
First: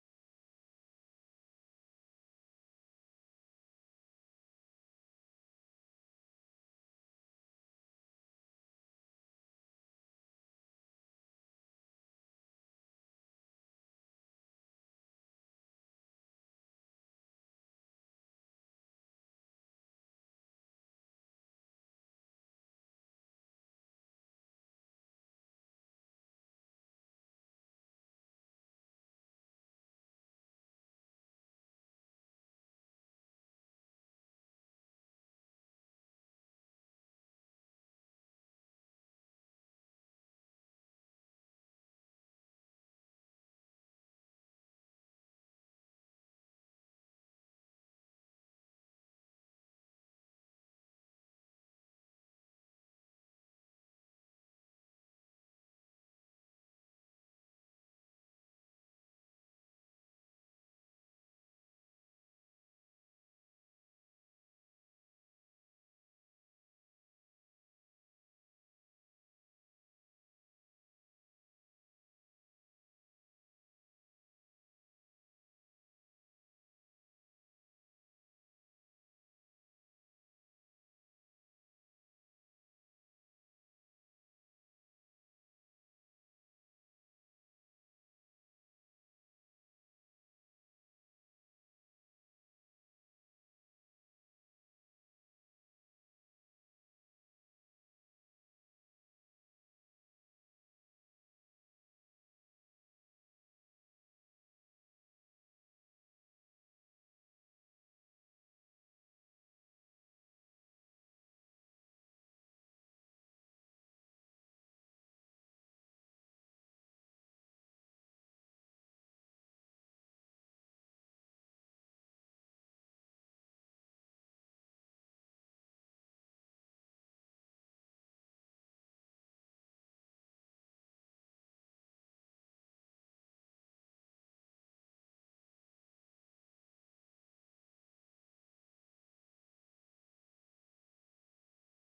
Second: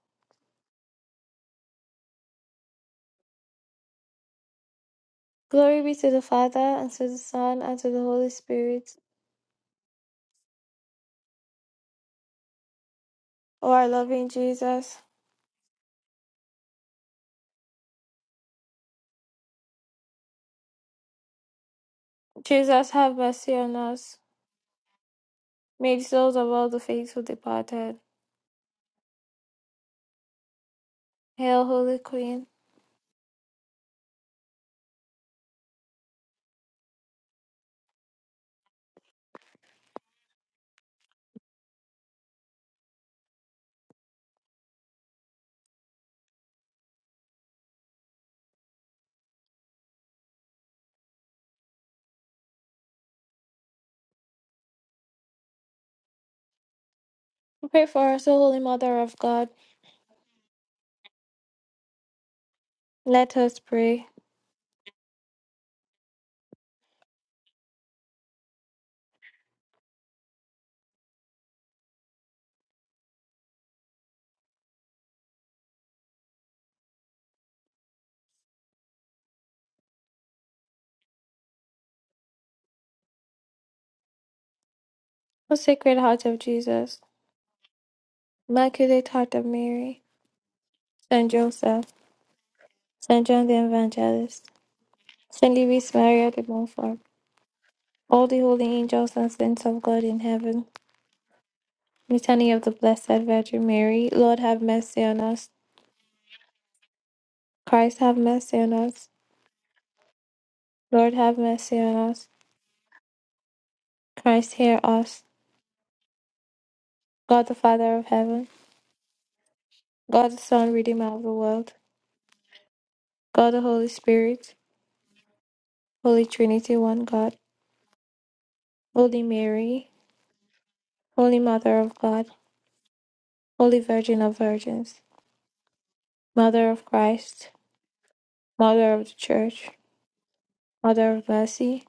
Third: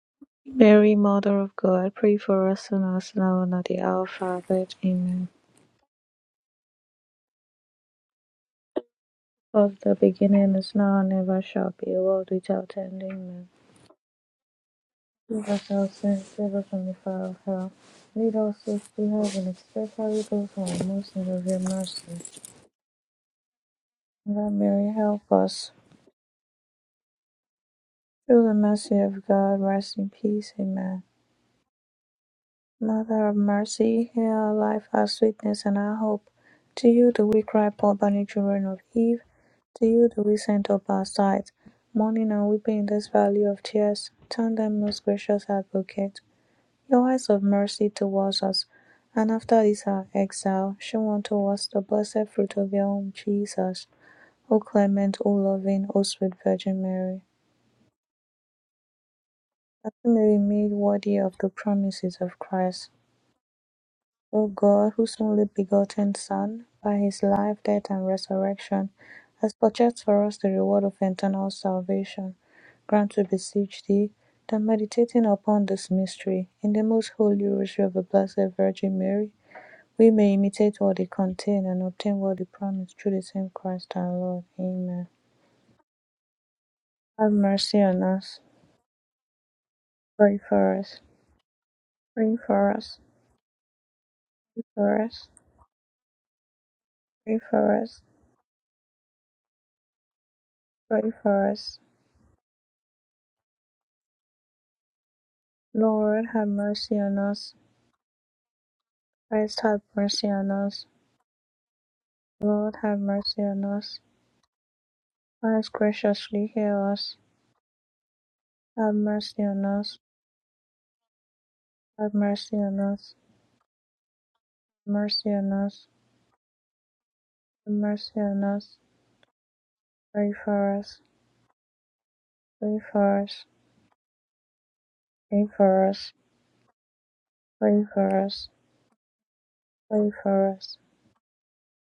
Speaker 3: Mary, Mother of God, pray for us sinners now and at the hour of our death. Amen.
Speaker 1: Glory be to the Father, and to the Son, and to the Holy Spirit.
Speaker 3: Of the beginning is now and ever shall be, world without end. Amen.
Speaker 1: O our loving Jesus,
Speaker 3: Give us our sins, save us from the fire of hell. Lead all souls to heaven, especially those who are most in need of your mercy.
Speaker 1: Jesus, have mercy on us.
Speaker 3: Mother Mary, help us.
Speaker 1: May the souls of all the faithful departed.
Speaker 3: Through the mercy of God, rest in peace. Amen.
Speaker 1: Hail, Holy Queen.
Speaker 3: Mother of mercy, hear our life, our sweetness, and our hope. To you do we cry, poor banished children of Eve. To you do we send up our sighs, mourning and weeping in this valley of tears. Turn then, most gracious advocate, your eyes of mercy towards us, and after this our exile, show unto us the blessed fruit of your womb, Jesus. O clement, O loving, O sweet Virgin Mary,
Speaker 1: Pray for us, O Holy Mother of God.
Speaker 3: that we may be made worthy of the promises of Christ.
Speaker 1: Let us pray.
Speaker 3: O God, whose only begotten Son, by his life, death, and resurrection, has purchased for us the reward of eternal salvation, grant, we beseech thee, that meditating upon this mystery in the most holy rosary of the Blessed Virgin Mary, we may imitate what it contains and obtain what it promised through the same Christ our Lord. Amen.
Speaker 1: O Sacred Heart of Jesus,
Speaker 3: Have mercy on us.
Speaker 1: Immaculate Heart of Mary,
Speaker 3: Pray for us.
Speaker 1: Saint Joseph,
Speaker 3: Pray for us.
Speaker 1: Saint John the Evangelist,
Speaker 3: Pray for us.
Speaker 1: Saint Louis Maria de Montfort,
Speaker 3: Pray for us.
Speaker 1: all the holy angels and saints of God in heaven,
Speaker 3: Pray for us.
Speaker 1: Litany of the Blessed Virgin Mary, Lord have mercy on us,
Speaker 3: Lord, have mercy on us.
Speaker 1: Christ have mercy on us,
Speaker 3: Christ have mercy on us.
Speaker 1: Lord have mercy on us,
Speaker 3: Lord have mercy on us.
Speaker 1: Christ hear us,
Speaker 3: Christ graciously hear us.
Speaker 1: God the Father of heaven,
Speaker 3: Have mercy on us.
Speaker 1: God the Son, Redeemer of the world,
Speaker 3: Have mercy on us.
Speaker 1: God the Holy Spirit,
Speaker 3: Mercy on us.
Speaker 1: Holy Trinity, one God,
Speaker 3: Have mercy on us.
Speaker 1: Holy Mary,
Speaker 3: Pray for us.
Speaker 1: Holy Mother of God,
Speaker 3: Pray for us.
Speaker 1: Holy Virgin of Virgins,
Speaker 3: Pray for us.
Speaker 1: Mother of Christ,
Speaker 3: Pray for us.
Speaker 1: Mother of the Church,
Speaker 3: Pray for us.
Speaker 1: Mother of Mercy,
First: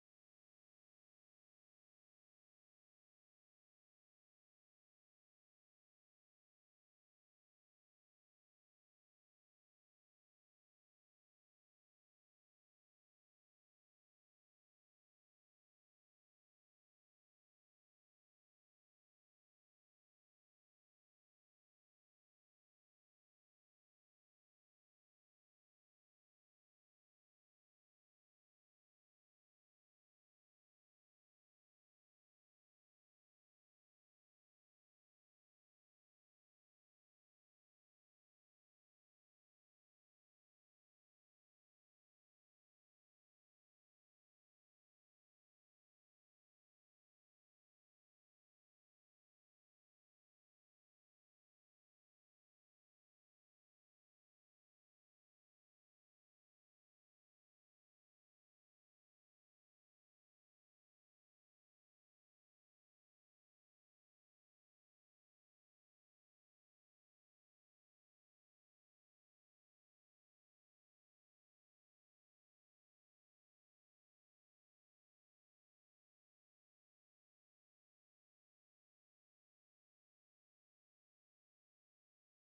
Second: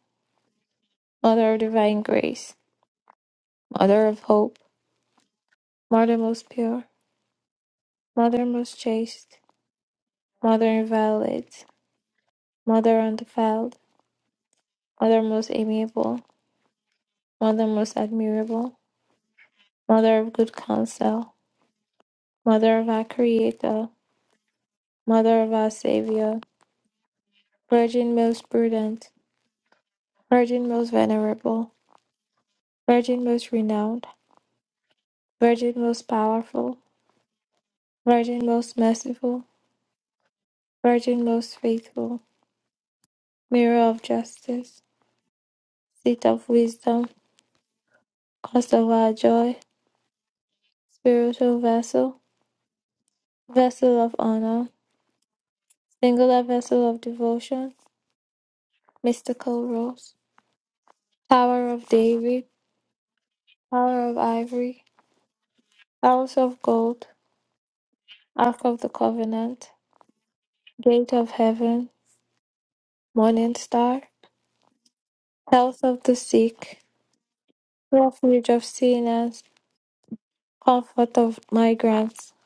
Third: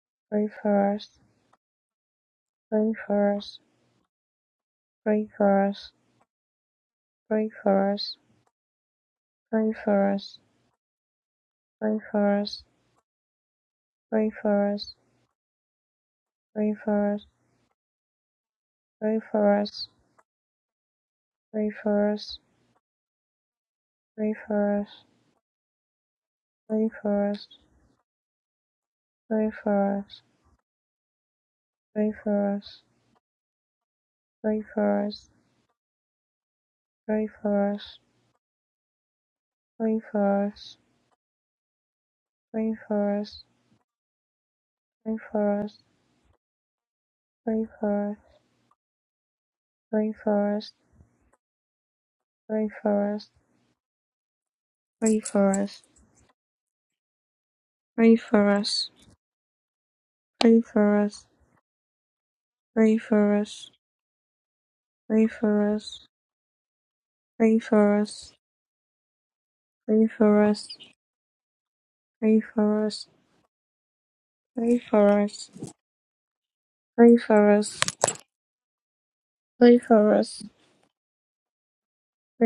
Speaker 1: Mother of Divine Grace,
Speaker 3: Pray for us.
Speaker 1: Mother of Hope,
Speaker 3: Pray for us.
Speaker 1: Mother most pure,
Speaker 3: Pray for us.
Speaker 1: Mother most chaste,
Speaker 3: Pray for us.
Speaker 1: Mother inviolate,
Speaker 3: Pray for us.
Speaker 1: Mother undefiled,
Speaker 3: Pray for us.
Speaker 1: Mother most amiable,
Speaker 3: Pray for us.
Speaker 1: Mother most admirable,
Speaker 3: Pray for us.
Speaker 1: Mother of good counsel,
Speaker 3: Pray for us. Pray for us.
Speaker 1: Mother of our Creator,
Speaker 3: Pray for us.
Speaker 1: Mother of our Saviour,
Speaker 3: Pray for us,
Speaker 1: Virgin most prudent,
Speaker 3: pray for us,
Speaker 1: Virgin most venerable,
Speaker 3: pray for us,
Speaker 1: Virgin most renowned,
Speaker 3: pray for us,
Speaker 1: Virgin most powerful,
Speaker 3: pray for us,
Speaker 1: Virgin most merciful,
Speaker 3: pray for us,
Speaker 1: Virgin most faithful,
Speaker 3: pray for us,
Speaker 1: mirror of justice,
Speaker 3: pray for us,
Speaker 1: seat of wisdom,
Speaker 3: pray for us,
Speaker 1: cause of our joy,
Speaker 3: pray for us,
Speaker 1: spiritual vessel,
Speaker 3: pray for us,
Speaker 1: vessel of honor,
Speaker 3: pray for us,
Speaker 1: singular vessel of devotion,
Speaker 3: pray for us,
Speaker 1: mystical rose,
Speaker 3: pray for us, pray for us,
Speaker 1: tower of David,
Speaker 3: pray for us,
Speaker 1: tower of ivory,
Speaker 3: pray for us,
Speaker 1: house of gold,
Speaker 3: pray for us,
Speaker 1: ark of the covenant,
Speaker 3: pray for us,
Speaker 1: gate of heaven,
Speaker 3: pray for us,
Speaker 1: morning star,
Speaker 3: pray for us,
Speaker 1: health of the sick,
Speaker 3: pray for us,
Speaker 1: refuge of sinners,
Speaker 3: pray for us,
Speaker 1: comfort of migrants,
Speaker 3: pray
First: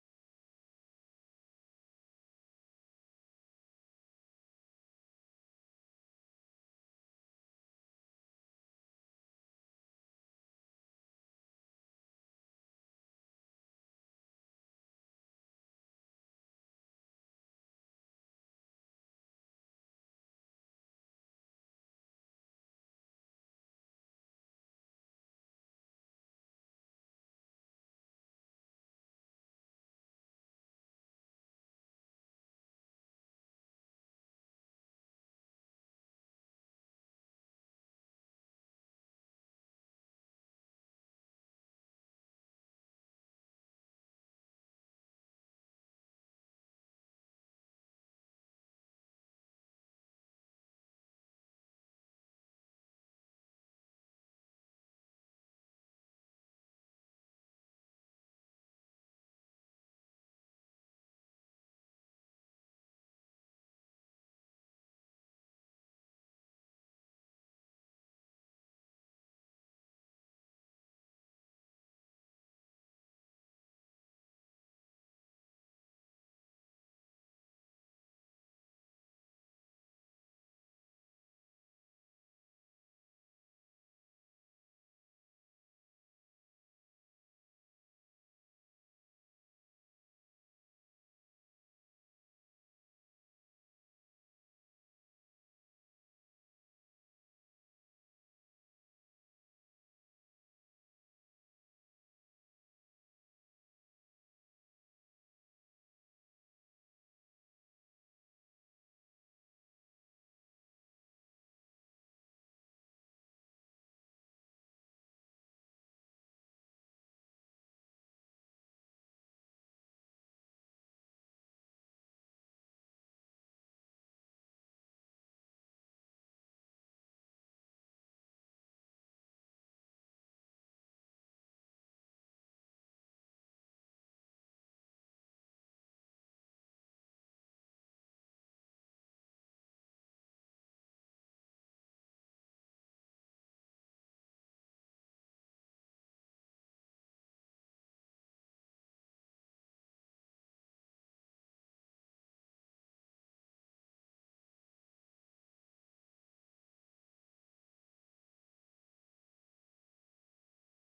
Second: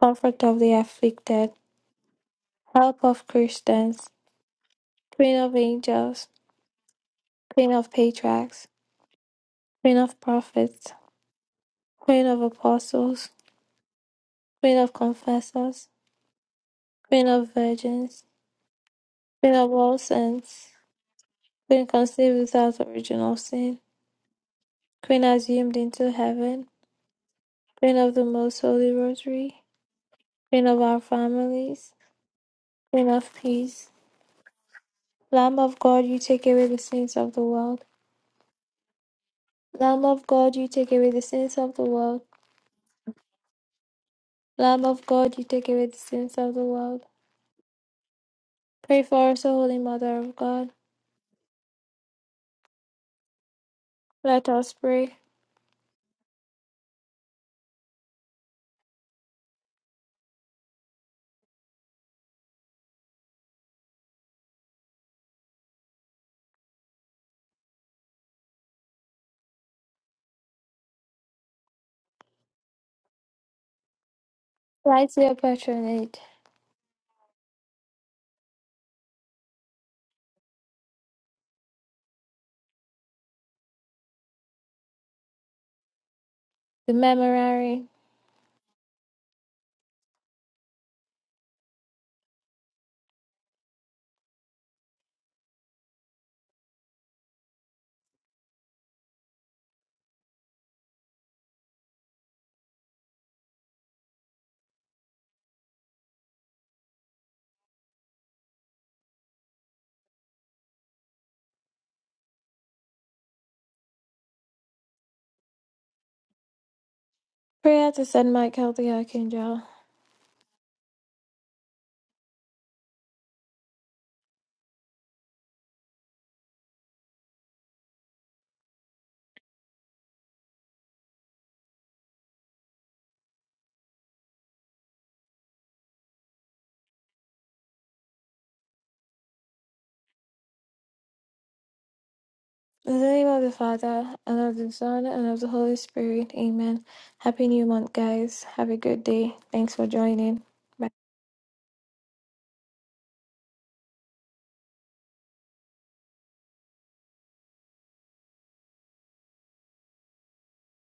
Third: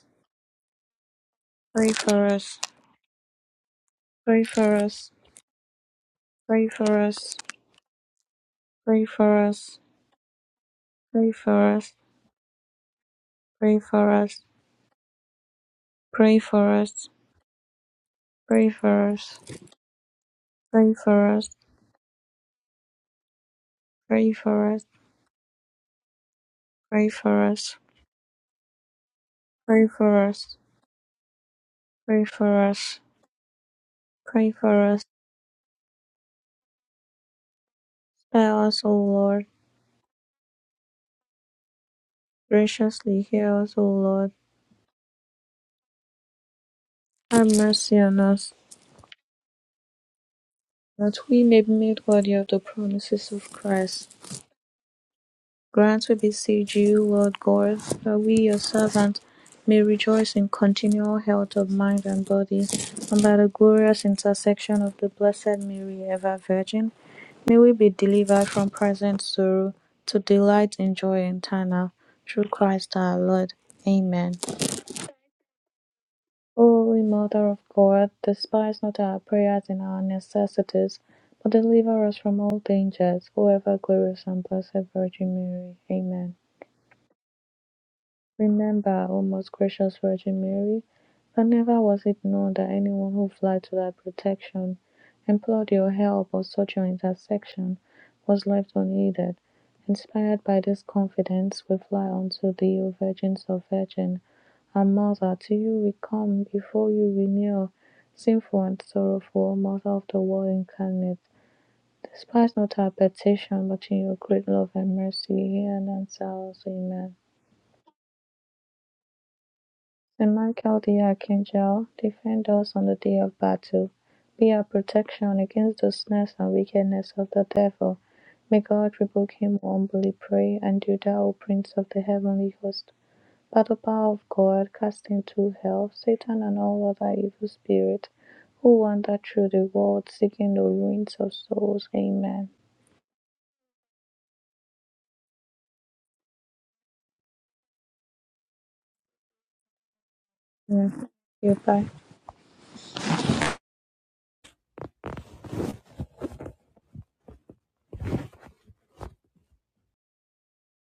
Speaker 1: comfort of the afflicted
Speaker 3: for us,
Speaker 1: Help of Christians,
Speaker 3: pray for us.
Speaker 1: Queen of Angels,
Speaker 3: Pray for us,
Speaker 1: Queen of Patriarchs,
Speaker 3: pray for us,
Speaker 1: Queen of Prophets,
Speaker 3: pray for us,
Speaker 1: Queen of Apostles,
Speaker 3: pray for us,
Speaker 1: Queen of Confessors,
Speaker 3: pray for us,
Speaker 1: Queen of Virgins,
Speaker 3: pray for us,
Speaker 1: Queen of all saints,
Speaker 3: pray for us,
Speaker 1: Queen conceived without original sin,
Speaker 3: pray for us,
Speaker 1: Queen assumed into heaven,
Speaker 3: pray for us,
Speaker 1: Queen of the Most Holy Rosary,
Speaker 3: pray for us,
Speaker 1: Queen of our families,
Speaker 3: pray for us,
Speaker 1: Queen of Peace,
Speaker 3: pray for us.
Speaker 1: Lamb of God, you take away the sins of the world.
Speaker 3: Spare us, O Lord,
Speaker 1: Lamb of God, you take away the sins of the world.
Speaker 3: graciously hear us, O Lord.
Speaker 1: Lamb of God, you take away the sins of the world.
Speaker 3: Have mercy on us,
Speaker 1: Pray for us, O Holy Mother of God.
Speaker 3: that we may be made worthy of the promises of Christ.
Speaker 1: Let us pray.
Speaker 3: Grant, we beseech you, Lord God, that we, your servants, may rejoice in continual health of mind and body, and by the glorious intercession of the Blessed Mary, ever Virgin, may we be delivered from present sorrow to delight in joy eternal, through Christ our Lord. Amen.
Speaker 1: Light your patronage,
Speaker 3: O Holy Mother of God, despise not our prayers in our necessities, but deliver us from all dangers, O ever glorious and blessed Virgin Mary. Amen.
Speaker 1: the memorary.
Speaker 3: Remember, O most gracious Virgin Mary, that never was it known that anyone who fled to thy protection, implored your help, or sought your intercession, was left unaided. Inspired by this confidence, we fly unto thee, O Virgin so Virgin, our Mother. To you we come, before you we kneel, sinful and sorrowful, O Mother of the Word incarnate. Despise not our petition, but in your great love and mercy, hear and answer us. Amen.
Speaker 1: Prayer to Saint Michael the Archangel.
Speaker 3: Saint Michael the Archangel, defend us on the day of battle. Be our protection against the snares and wickedness of the devil. May God rebuke him who humbly pray, and do thou, O Prince of the heavenly host, by the power of God, cast into hell Satan and all other evil spirits who wander through the world seeking the ruins of souls. Amen.
Speaker 1: In the name of the Father, and of the Son, and of the Holy Spirit. Amen. Happy New Month, guys. Have a good day. Thanks for joining.
Speaker 3: Yeah. Goodbye.